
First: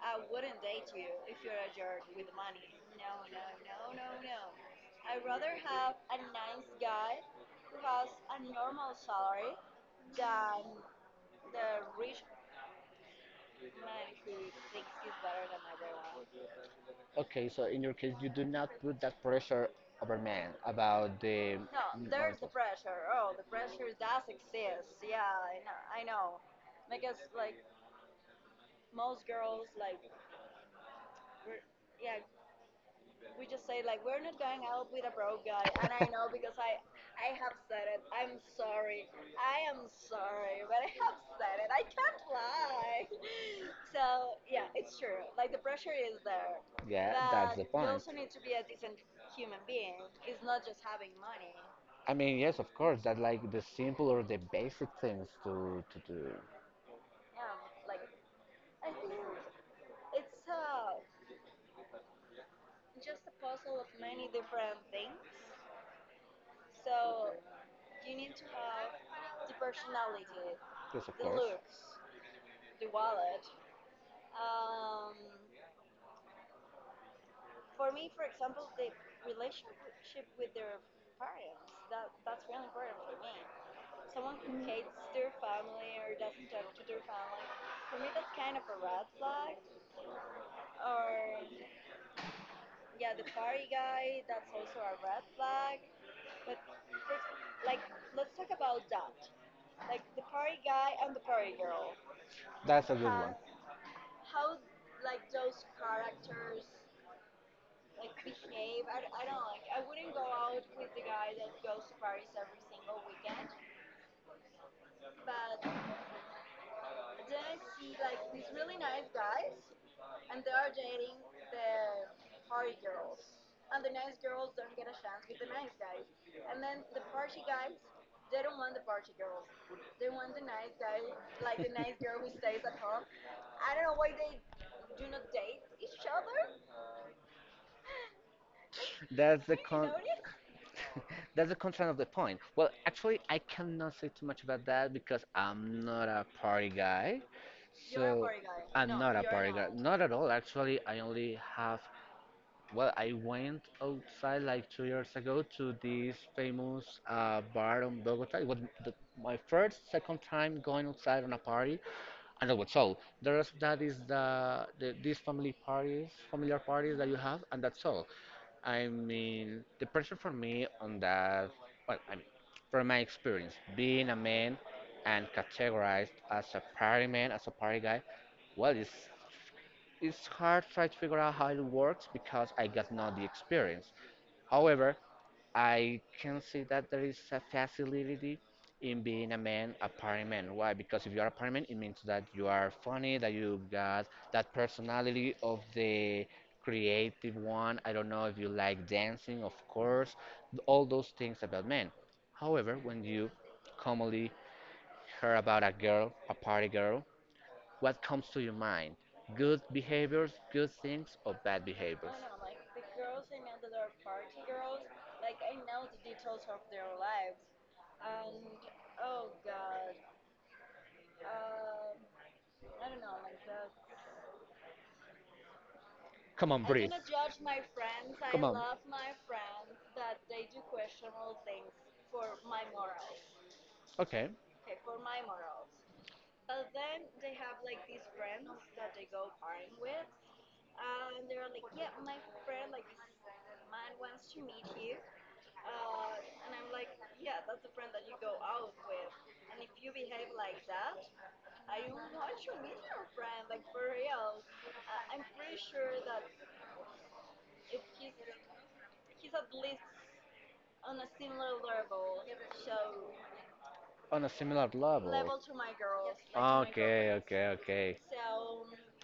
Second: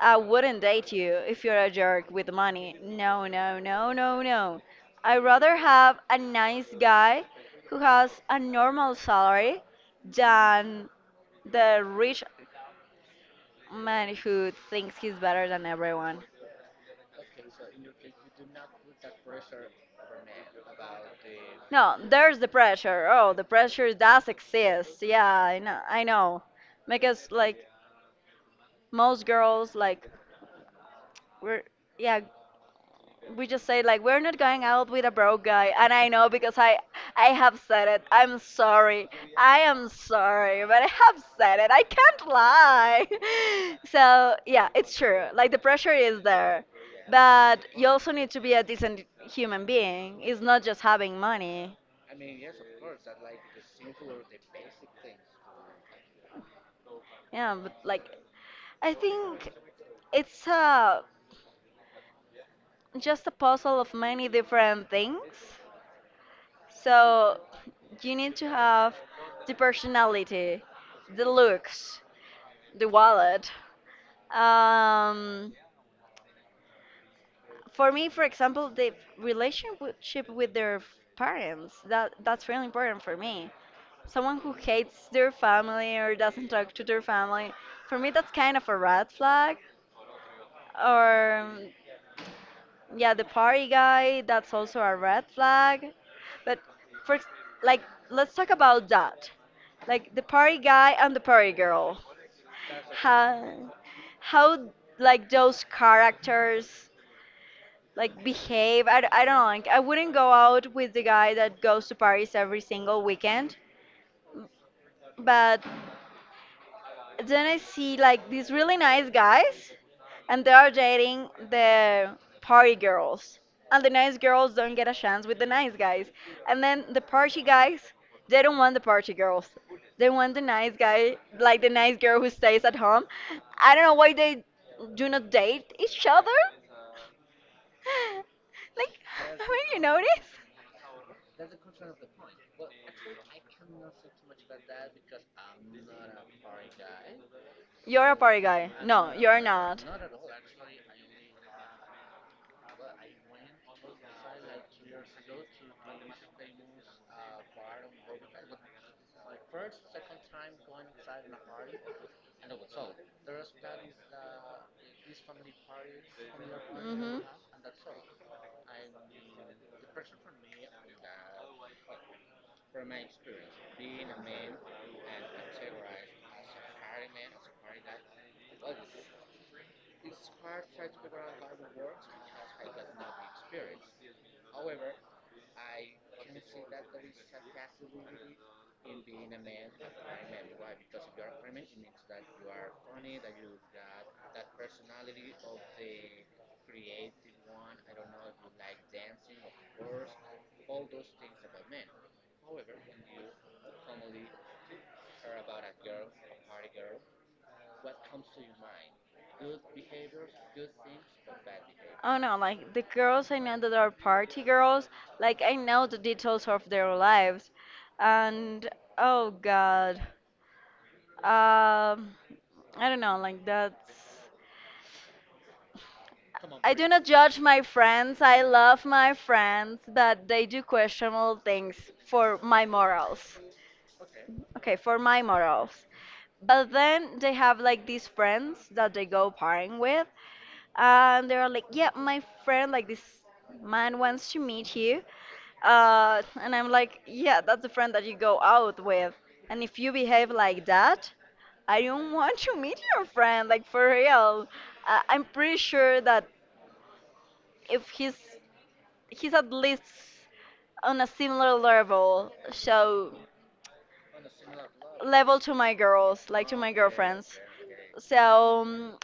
B: I wouldn't date you if you're a jerk with money. No, no, no, no,
A: Um,
B: no. I'd rather have a nice
A: this guy
B: guy who
A: has
B: has
A: a
B: a
A: normal
B: normal
A: salary
B: salary
A: than
B: than
A: the
B: the
A: rich
B: rich
A: man
B: man
A: who
B: who
A: thinks
B: thinks he's
A: he's better
B: better
A: than
B: than everyone.
A: everyone. Okay, so in your case, you do not put that pressure over men about the. No,
B: No,
A: mm,
B: there's
A: there's
B: the pressure.
A: pressure.
B: Oh,
A: Oh,
B: the
A: the
B: pressure
A: f-
B: does
A: this.
B: exist.
A: Yeah,
B: Yeah, I
A: I know.
B: know. I
A: I know.
B: know.
A: Because
B: Because
A: like
B: like most
A: most girls,
B: girls
A: like
B: like
A: we're,
B: we're
A: yeah,
B: yeah,
A: we
B: we
A: just
B: just say
A: say
B: like
A: like
B: we're
A: we're not
B: not
A: going
B: going out
A: out
B: with
A: with
B: a
A: a
B: broke
A: broke guy,
B: guy,
A: and
B: and
A: I
B: I know because I have
A: said
B: said
A: it.
B: it. I'm sorry,
A: Like,
B: I
A: I'm
B: am
A: sorry,
B: sorry,
A: but
B: but I
A: I have
B: have
A: said
B: said it.
A: it.
B: I
A: I can't.
B: can't lie. So
A: So
B: yeah, it's true, like the pressure
A: is
B: is
A: there.
B: there,
A: Yeah, that's But
B: but
A: the you
B: you
A: point.
B: also
A: Also
B: need
A: need
B: to
A: to
B: be
A: be
B: a
A: a decent
B: decent
A: human
B: human
A: being.
B: being. It's
A: It's
B: not
A: not
B: just
A: just
B: having money.
A: I mean, yes, of course, that like the simple or the basic things to do.
B: Yeah,
A: Yeah,
B: but
A: like
B: like I think it's
A: it's
B: just a puzzle of
A: many
B: many
A: different
B: different
A: things.
B: things.
A: So
B: So you
A: you
B: need
A: need to,
B: to have the
A: the personality,
B: personality,
A: Yes, of the
B: the
A: course. Looks,
B: looks,
A: the
B: the
A: wallet.
B: wallet.
A: Um,
B: Um,
A: for
B: for me,
A: me,
B: for example,
A: the
B: the
A: relationship
B: relationship
A: with
B: with
A: their
B: their
A: aquariums.
B: parents,
A: That
B: that
A: that's
B: that's really
A: really important
B: important
A: for
B: for
A: me.
B: me.
A: Someone
B: Someone who
A: who hates
B: hates
A: their
B: their
A: family
B: family
A: or
B: or doesn't
A: doesn't talk
B: talk
A: to
B: to their
A: their family,
B: family,
A: for
B: for
A: me
B: me
A: that's
B: that's kind
A: kind of
B: of a
A: a red.
B: red flag.
A: Or
B: Or yeah,
A: yeah,
B: the
A: the party
B: party guy,
A: guy, that's
B: that's also
A: also
B: a
A: a red
B: red
A: flag.
B: flag.
A: But
B: But for ex-
A: first, like
B: like,
A: let's
B: let's talk about that.
A: like
B: Like the party
A: party
B: guy
A: guy
B: and
A: and
B: the
A: the
B: party
A: party girl
B: girl.
A: That's a good one.
B: How
A: Have
B: how
A: like
B: like those characters like behave. I don't know. Like I wouldn't go out with the guy that goes to parties every single weekend, but
A: but
B: then I
A: then
B: see
A: like
B: like
A: this
B: these really
A: really
B: nice guys, and
A: and
B: they are dating the
A: the
B: party
A: party
B: girls,
A: girls
B: and the nice girls don't get a chance with the nice guys, and
A: and
B: then the party guys, they don't want the party girls, they
A: they want
B: want the nice guy, like the
A: like
B: nice girl who stays at home. I don't know why they do not date each other. Like, haven't
A: That's the
B: you
A: con.
B: noticed?
A: That's the concern of the point. Well, actually, I cannot say too much about that because I'm not a party guy. You're
B: You're
A: a
B: a
A: So party
B: party guy.
A: guy. I'm No,
B: No,
A: not a you're
B: you're
A: party guy. Not
B: not.
A: Not at all. Actually, I only have. Well, I went outside like 2 years ago to this famous bar in Bogota. It was the, my first, second time going outside on a party, I know what. So there's that is the these family parties, familiar parties that you
B: Mhm.
A: have, and that's all. I mean, the pressure for me on that. Well, I mean, from my experience, being a man and categorized as a party man, as a party guy, well, it's hard to try to figure out how it works because I got not the experience. However, I can see that there is a facility in being a man, a party man. Why? Because if you are a party man, it means that you are funny, that you got that personality of the creative one. I don't know if you like dancing, of course, all those things about men. However, when you commonly hear about a girl, a party girl, what comes to your mind? Good behaviors, good things, or bad behaviors?
B: Oh no, like the girls I know that are party
A: Girls,
B: girls,
A: like
B: like I
A: I know
B: know the
A: the details
B: details
A: of
B: of
A: their
B: their
A: lives.
B: lives. And
A: Oh
B: oh
A: God,
B: God.
A: uh,
B: Um I
A: I
B: don't
A: don't know.
B: know,
A: Like
B: like
A: that,
B: that's
A: Come on, I
B: I do please
A: breathe.
B: not
A: Cannot
B: judge my friends.
A: say
B: I
A: Come I on. Love
B: love my friends, but they do questionable things for my morals.
A: Okay.
B: Okay, for my morals. But then they have like
A: these
B: these
A: friends
B: friends that they go partying
A: with
B: with, and they're like, "Yeah,
A: my
B: my friend,
A: friends.
B: like this
A: My
B: man wants to
A: meet
B: meet
A: here,
B: you," and I'm like, "Yeah, that's the friend that
A: and you
B: you
A: go,
B: go out with, and if
A: and
B: you behave like
A: if
B: that, I
A: I don't
B: don't want
A: you
B: to
A: meet
B: meet
A: her.
B: your friend, like for real."
A: Uh,
B: I'm pretty sure that
A: If
B: if
A: he's
B: he's he's at
A: at least
B: least on a similar
A: similar level,
B: level,
A: so
B: so
A: On a similar level. Level
B: level to
A: to my
B: my
A: girls,
B: girls,
A: like to
B: like to
A: my
B: my
A: Okay, girlfriends.
B: girlfriends.
A: Okay, okay.
B: So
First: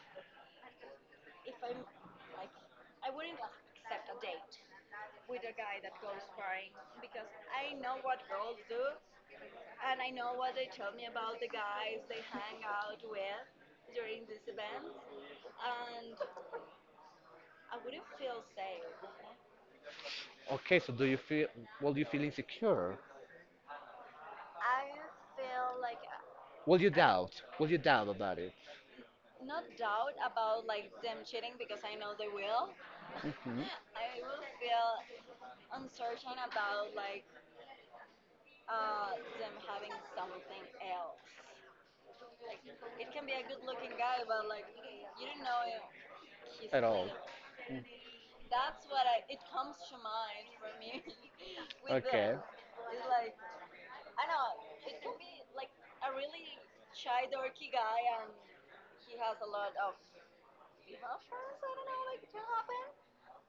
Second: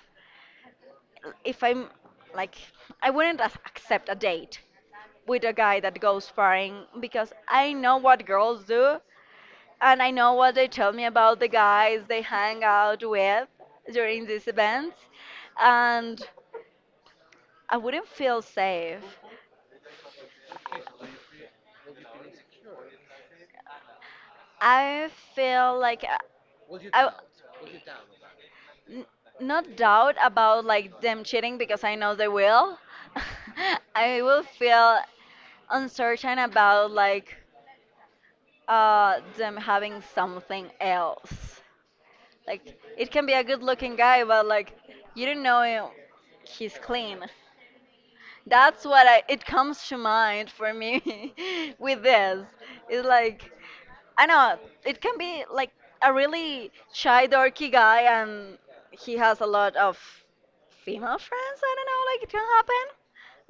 A: if
B: if
A: I
B: I'm
A: like
B: like, I wouldn't accept
A: accept
B: a
A: a date
B: date with
A: with
B: a
A: a
B: guy that goes
A: date
B: faring
A: because
B: because I
A: I
B: know
A: know what
B: what
A: to
B: girls
A: do
B: do
A: and
B: and I know what they tell me about the guys
A: they
B: they hang
A: hang
B: out with during
A: during the
B: these
A: dance
B: events,
A: and
B: and I
A: I
B: wouldn't
A: wouldn't
B: feel
A: feel safe.
B: safe.
A: Okay, so do you feel, will you feel insecure? I
B: I feel
A: feel like
B: like
A: Will you
B: I
A: doubt? Will you doubt about it?
B: n-
A: Not
B: not doubt
A: doubt
B: about
A: about like
B: like
A: them
B: them
A: cheating
B: cheating
A: because
B: because I know they
A: they will.
B: will.
A: Hmm I
B: I will
A: feel
B: feel uncertain
A: uncertain
B: about like
A: them
B: them
A: having
B: having
A: something
B: something
A: else.
B: else.
A: Like
B: Like it
A: it can
B: can be a
A: look
B: good-looking guy,
A: guy
B: but like you don't know him. He's
A: at all.
B: clean.
A: Mm.
B: That's what I, it comes to mind for me with
A: Okay.
B: this. It's
A: like
B: like
A: I
B: I know it
A: know
B: can be like a really
A: a shy
B: shy, dorky
A: guy
B: guy,
A: and
B: and he
A: he has
B: has a
A: a lot
B: lot
A: of
B: of female
A: female
B: friends.
A: friends. I
B: I
A: don't
B: don't
A: know
B: know, like
A: like
B: it
A: it
B: can happen.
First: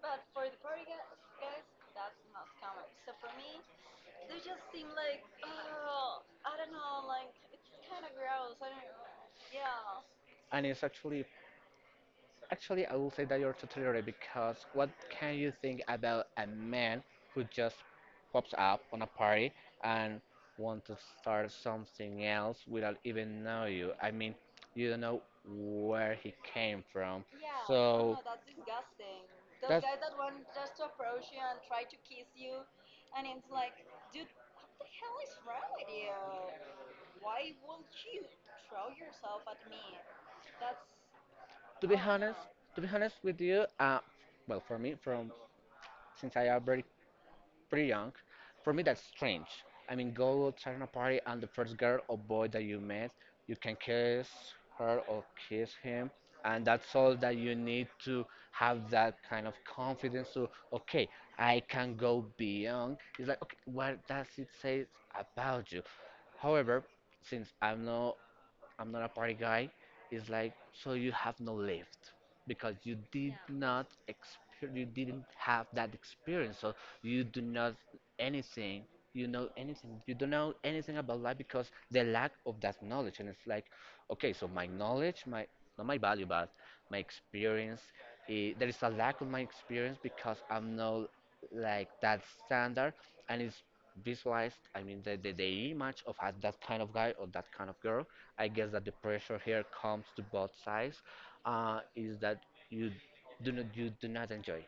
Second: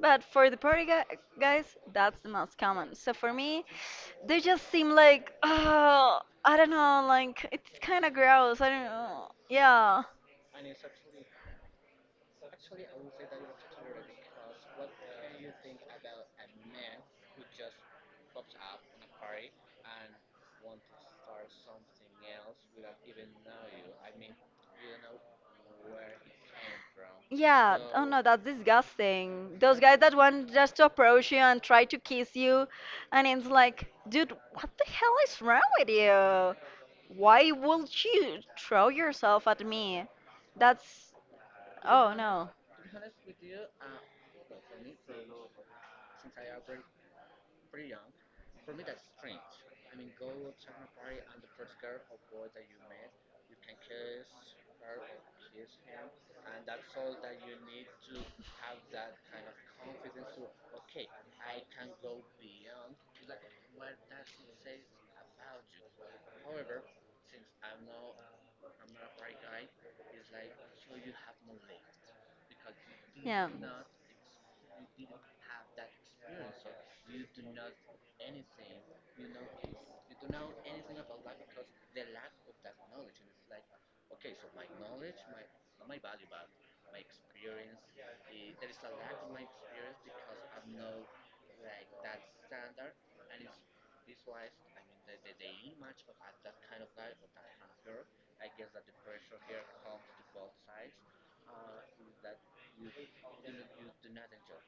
B: But
A: but for
B: for the
A: the party guys,
B: guys,
A: that's
B: that's the
A: what's
B: most
A: common.
B: common. So
A: So for
B: for
A: me,
B: me, they
A: this
B: just seem like, oh,
A: girl,
B: I don't
A: no,
B: know,
A: like
B: like it's kind
A: kind of
B: of
A: gross.
B: gross.
A: I
B: I don't know.
A: don't
B: Yeah.
A: Yeah. And it's actually Actually, I will say that you're totally right because what can you think about a man who just pops up on a party and want to start something else without even know you? I mean, you don't know where he came from. Yeah, no,
B: Yeah, oh
A: So
B: no,
A: no,
B: that's disgusting. Those guys that
A: that's
B: want just to approach you and try to kiss you, and it's
A: like,
B: like, dude, what the hell is wrong with you?
A: no
B: Why would you throw yourself at me? That's,
A: to be
B: oh
A: honest,
B: no,
A: to be honest with you, well, for me, from since I already pretty young. For me, that's strange. I mean, go to a party and the first girl or boy that you met, you can kiss her or kiss him, and that's all that you need to have that kind of confidence to, okay, I can go beyond. It's like, okay, what does it say about you? However, since I'm not a party guy. It's like so you have no lift because you did
B: yeah,
A: not you didn't have that experience. So you do not anything. You know anything. You don't know anything about life because the lack of that knowledge. And it's like, okay, so my knowledge, my not my value, but my experience. There is a lack of my experience because I'm not like that standard, and it's visualized. I mean, the image of that kind of guy or that kind of girl. I guess that the pressure here comes to both sides, is that you you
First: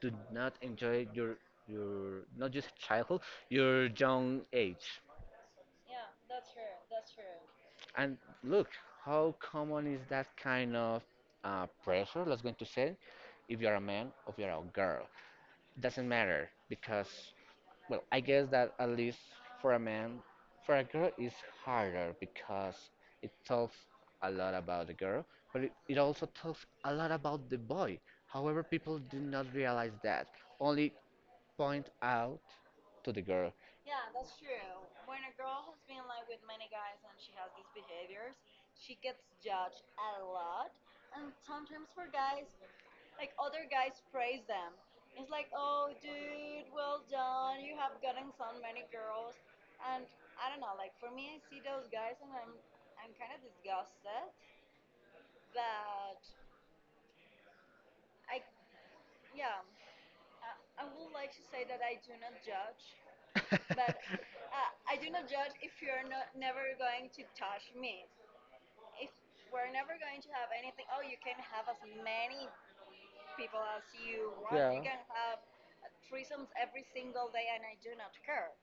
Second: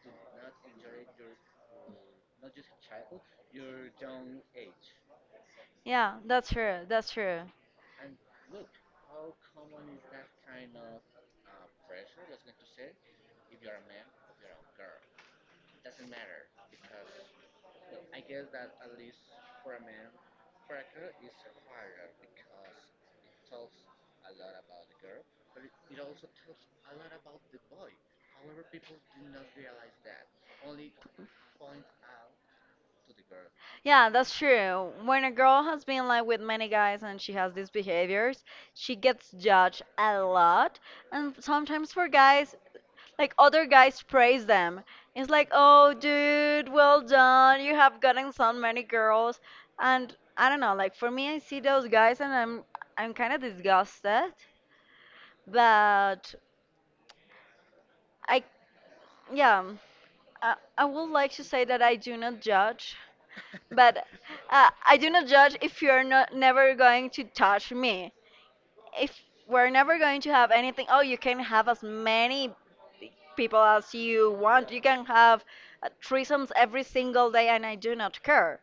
A: do not enjoy your not just childhood, your young age. True.
B: that's true.
A: And look how common is that kind of pressure, let's going to say, if you're a man or if you're a girl, doesn't matter because, well, I guess that at least for a man, for a girl is harder because it talks a lot about the girl, but it also talks a lot about the boy. However, people do not realize that, only point out to the girl.
B: Yeah, that's true. When a girl has been like with many guys and she has these behaviors, she gets
A: Judge
B: judged a
A: a lot.
B: lot.
A: And
B: And sometimes for
A: for guys,
B: guys,
A: like
B: like
A: other
B: other
A: guys
B: guys
A: praise,
B: praise them. It's
A: it's
B: like,
A: like
B: oh, dude, well
A: John
B: done. You have gotten
A: gotten
B: so
A: some.
B: many girls.
A: And
B: And I
A: I don't
B: don't
A: know,
B: know,
A: like
B: like
A: for
B: for me,
A: me,
B: I
A: it's
B: see those guys and I'm kind of
A: gossip.
B: disgusted. But I, yeah,
A: I
B: I would
A: would
B: like to
A: say
B: say
A: that
B: that I
A: I
B: do not
A: judge,
B: judge,
A: but
B: but I do not judge if you're not never going to touch
A: to me,
B: me.
A: if
B: If
A: we're
B: we're
A: not
B: never going to have anything, oh, you can have
A: as
B: as
A: many
B: many
A: people
B: people
A: as
B: as
A: you
B: you want.
A: want, you. Yeah.
B: You
A: Can
B: can have threesomes every
A: single
B: single
A: day
B: day,
A: and
B: and I
A: I
B: do
A: don't
B: not
A: care
B: care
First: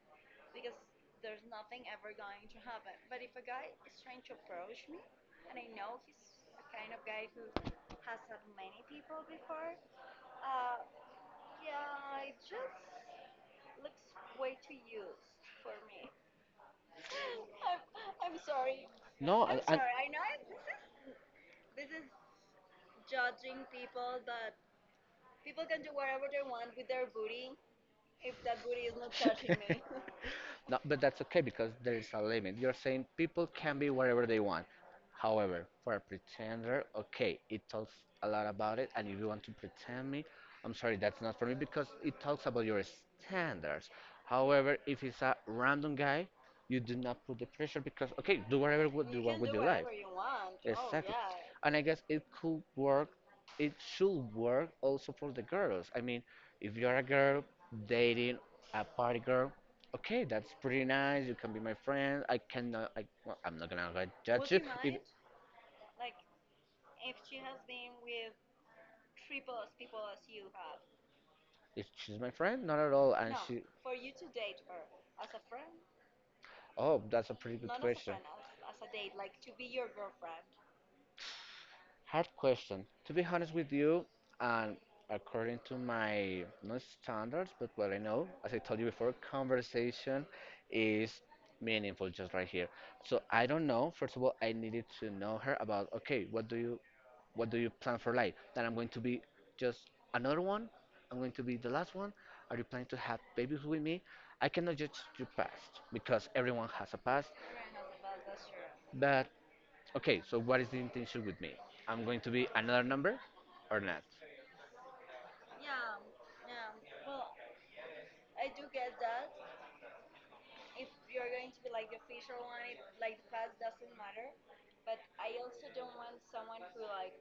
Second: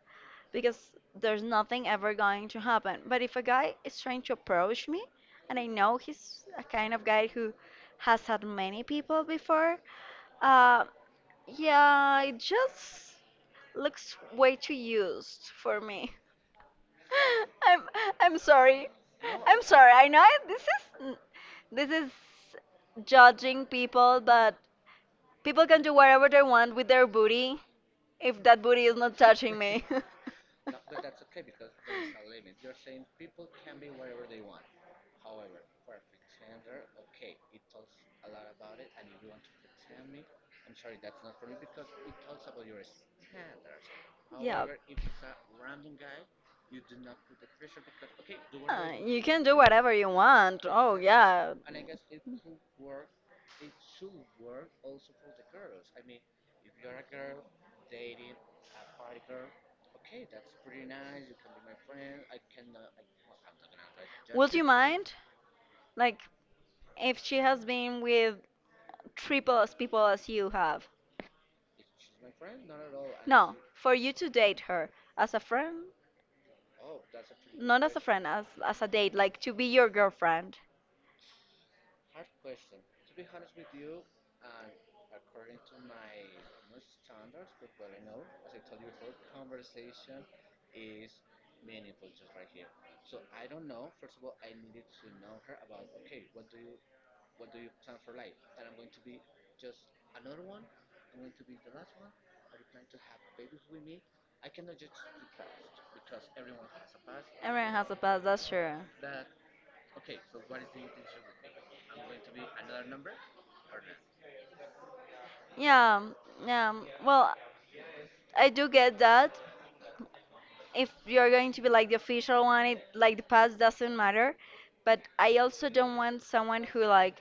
A: because
B: because
A: that's
B: there's nothing ever going to happen. But if a guy is trying to approach me,
A: true. And
B: and
A: I
B: I
A: know
B: know he's a
A: a kind
B: kind
A: of
B: of
A: guy
B: guy
A: who
B: who
A: has,
B: has had many people before,
A: uh
B: uh, yeah,
A: yeah, it
B: it just
A: just looks
B: looks way
A: way
B: too
A: too
B: used
A: for
B: for
A: me.
B: me.
A: I'm
B: I'm I'm
A: sorry.
B: sorry.
A: No, I'm
B: I'm
A: sorry.
B: sorry. This is
A: Judging
B: judging
A: people.
B: people, but people can do whatever
A: What they
B: they want
A: want
B: with
A: with
B: their
A: their booty
B: booty
A: if
B: if
A: that
B: that
A: booty
B: booty
A: is
B: is
A: not
B: not
A: touching
B: touching
A: me.
B: me.
A: No, but that's okay because there is a limit. You're saying people can be whatever they want. However, for a pretender, okay, it talks a lot about it. And if you want to pretend me, I'm sorry, that's not for me because it talks about your standards.
B: Yeah.
A: However, if it's a random guy, you do not put the pressure because okay, do whatever what
B: You
A: you want
B: can
A: with
B: do
A: your life.
B: whatever you
A: Oh.
B: want. Oh
A: Exactly. Yeah.
B: yeah.
A: And I guess it could work, it should work also for the girls. I mean, if you're a girl dating a party girl, okay, that's pretty nice. You can be my friend. I cannot, well, I'm not gonna like, judge Would
B: Would
A: you.
B: you
A: you. If, mind,
B: mind?
A: like,
B: Like
A: if
B: if
A: she
B: she
A: has
B: has
A: been
B: been
A: with
B: with
A: triple
B: triple
A: as
B: as
A: people
B: people
A: as
B: as
A: you
B: you
A: have?
B: have.
A: If she's my friend, not at all. And no,
B: No,
A: she, for
B: for
A: you
B: you
A: to
B: to date
A: date her
B: her
A: as
B: as a
A: a friend,
B: friend,
A: oh, that's a pretty good not as
B: not
A: a
B: as a
A: question.
B: friend,
A: Friend,
B: as
A: as,
B: a
A: as a date,
B: date,
A: like
B: like
A: to
B: to be
A: be
B: your
A: your girlfriend.
B: girlfriend.
A: Hard question. To be honest with you, and according to my not standards, but what I know, as I told you before, conversation is meaningful just right here. So I don't know. First of all, I needed to know her about okay, what do you plan for life? That I'm going to be just another one. I'm going to be the last one. Are you planning to have babies with me? I cannot judge your past because everyone has a past.
B: Everyone has a past, that's true.
A: But okay, so what is the intention with me? I'm going to be another number or not? Yeah.
B: Yeah, yeah. Well,
A: Well,
B: I do get that.
A: if
B: If you're going to be like the official one, it like the past doesn't matter. But I also don't want
A: someone
B: someone who
A: who like
B: like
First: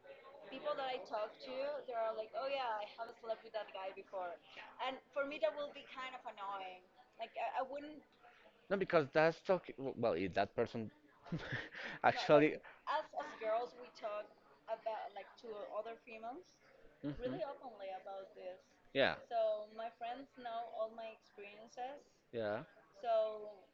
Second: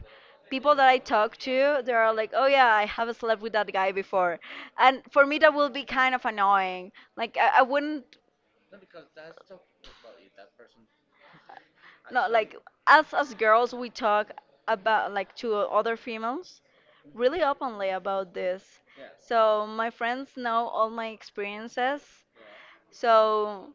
A: people,
B: people that I talk to, they
A: there
B: are
A: are
B: like,
A: like
B: oh yeah, I have slept with that guy before,
A: I
B: and for me that will be kind of annoying. Like I wouldn't
A: no, because that's talking. Well, if that person no, like
B: No,
A: actually.
B: like
A: As
B: as
A: girls,
B: girls, we talk about like to other
A: females,
B: females
A: mhm,
B: really
A: really.
B: openly about this.
A: Yeah, so
B: So my
A: my friends
B: friends know
A: know
B: all
A: all
B: my
A: my experience,
B: experiences.
A: yeah. So
B: So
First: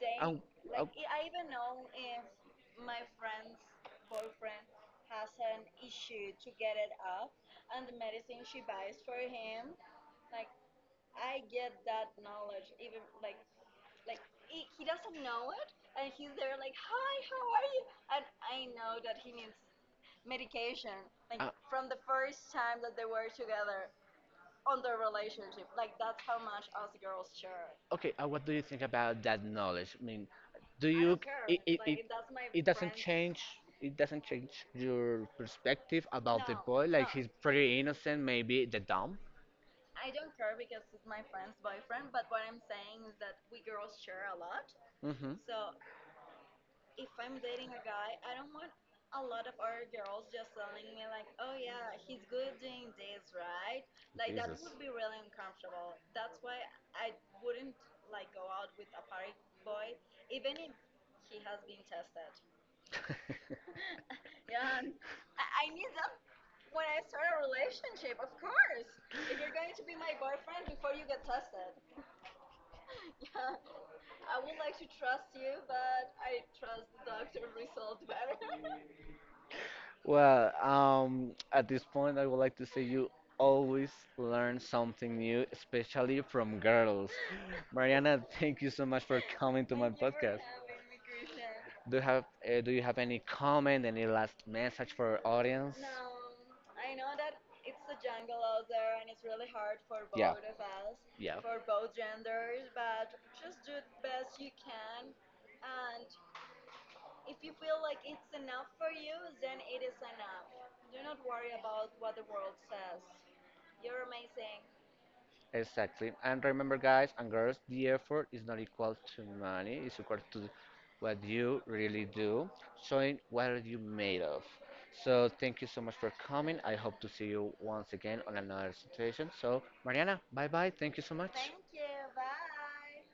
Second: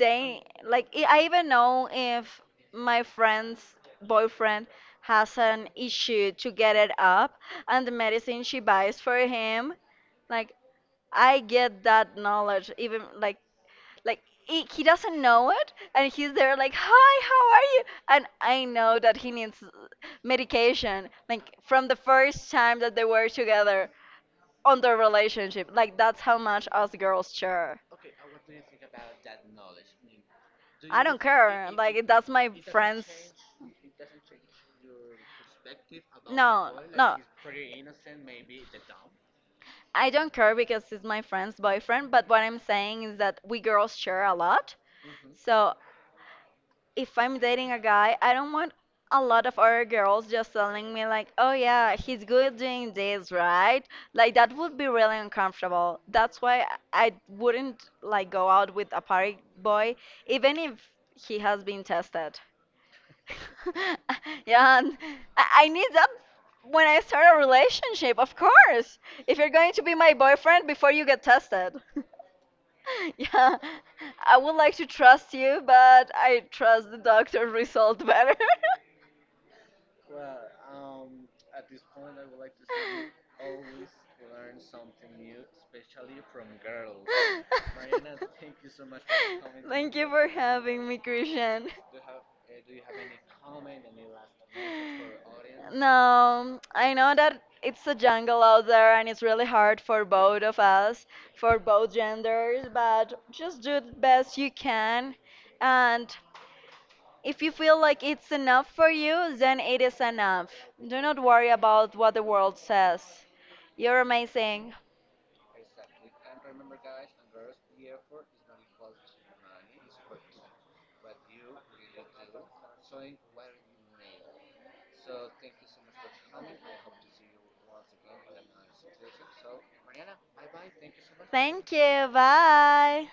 A: they and, like
B: like I
A: even
B: I even know
A: if
B: if my friend's boyfriend has
A: person
B: an issue
A: to
B: to
A: get
B: get
A: it,
B: it up
A: I
B: and the
A: made it
B: medicine she buys
A: for
B: for him.
A: him, like
B: Like I get that knowledge even
A: like
B: like he doesn't know it and he's there like hi, how are you, and I
A: I know.
B: know that he needs
A: Dedication.
B: medication
A: Like
B: like from
A: from
B: the
A: the first
B: first
A: time
B: time
A: that
B: that
A: they
B: they
A: were
B: were together
A: together
B: on
A: on
B: their
A: their relationship.
B: relationship. Like that's how much us girls share.
A: Okay, what do you think about that knowledge? I mean, do I
B: I
A: you
B: don't
A: don't care. it
B: care,
A: it, like it,
B: like
A: it
B: that's
A: doesn't my
B: my
A: it doesn't friends.
B: friends.
A: Change it doesn't change your perspective no about the no
B: No,
A: boy? No. Like
B: no,
A: he's pretty innocent, maybe the dumb.
B: I don't care because he's
A: It's my
B: my
A: friends.
B: friend's boyfriend, but what I'm saying is that we girls share a lot.
A: Mm-hmm. So
B: So
A: if
B: if
A: I'm
B: I'm
A: dating,
B: dating a guy, I don't want a lot of other girls just
A: telling
B: telling
A: me
B: me
A: like,
B: like, "Oh yeah, he's good doing this, right?" Like that would be really uncomfortable. That's why I wouldn't like go out with a party boy, even if he has been tested. Yeah, and I need that
A: what
B: when I start a relationship, of course.
A: if
B: If
A: it-
B: you're going to be my boyfriend before you get tested. Yeah,
A: I
B: I would
A: was
B: like to trust you,
A: you.
B: but I trust the doctor's result better.
A: Well, at this point, I would like to say you always learn something new, especially from girls. Mariana, thank you so much for coming to my
B: Thank you for
A: podcast.
B: having me, Christian.
A: Do you have any comment, any last message for our audience?
B: No, I know that it's a jungle out there and it's really hard for
A: Yeah,
B: both of us,
A: yeah.
B: for both genders, but just do the best you can and if you feel like it's enough for you, then it is enough. Do not worry about what the world says. You're amazing.
A: Exactly. And remember, guys and girls, the effort is not equal to money, it's equal to what you really do, showing what are you made of. So, thank you so much for coming. I hope to see you once again on another situation. So, Mariana, bye bye. Thank you so much.
B: Thank you. Bye.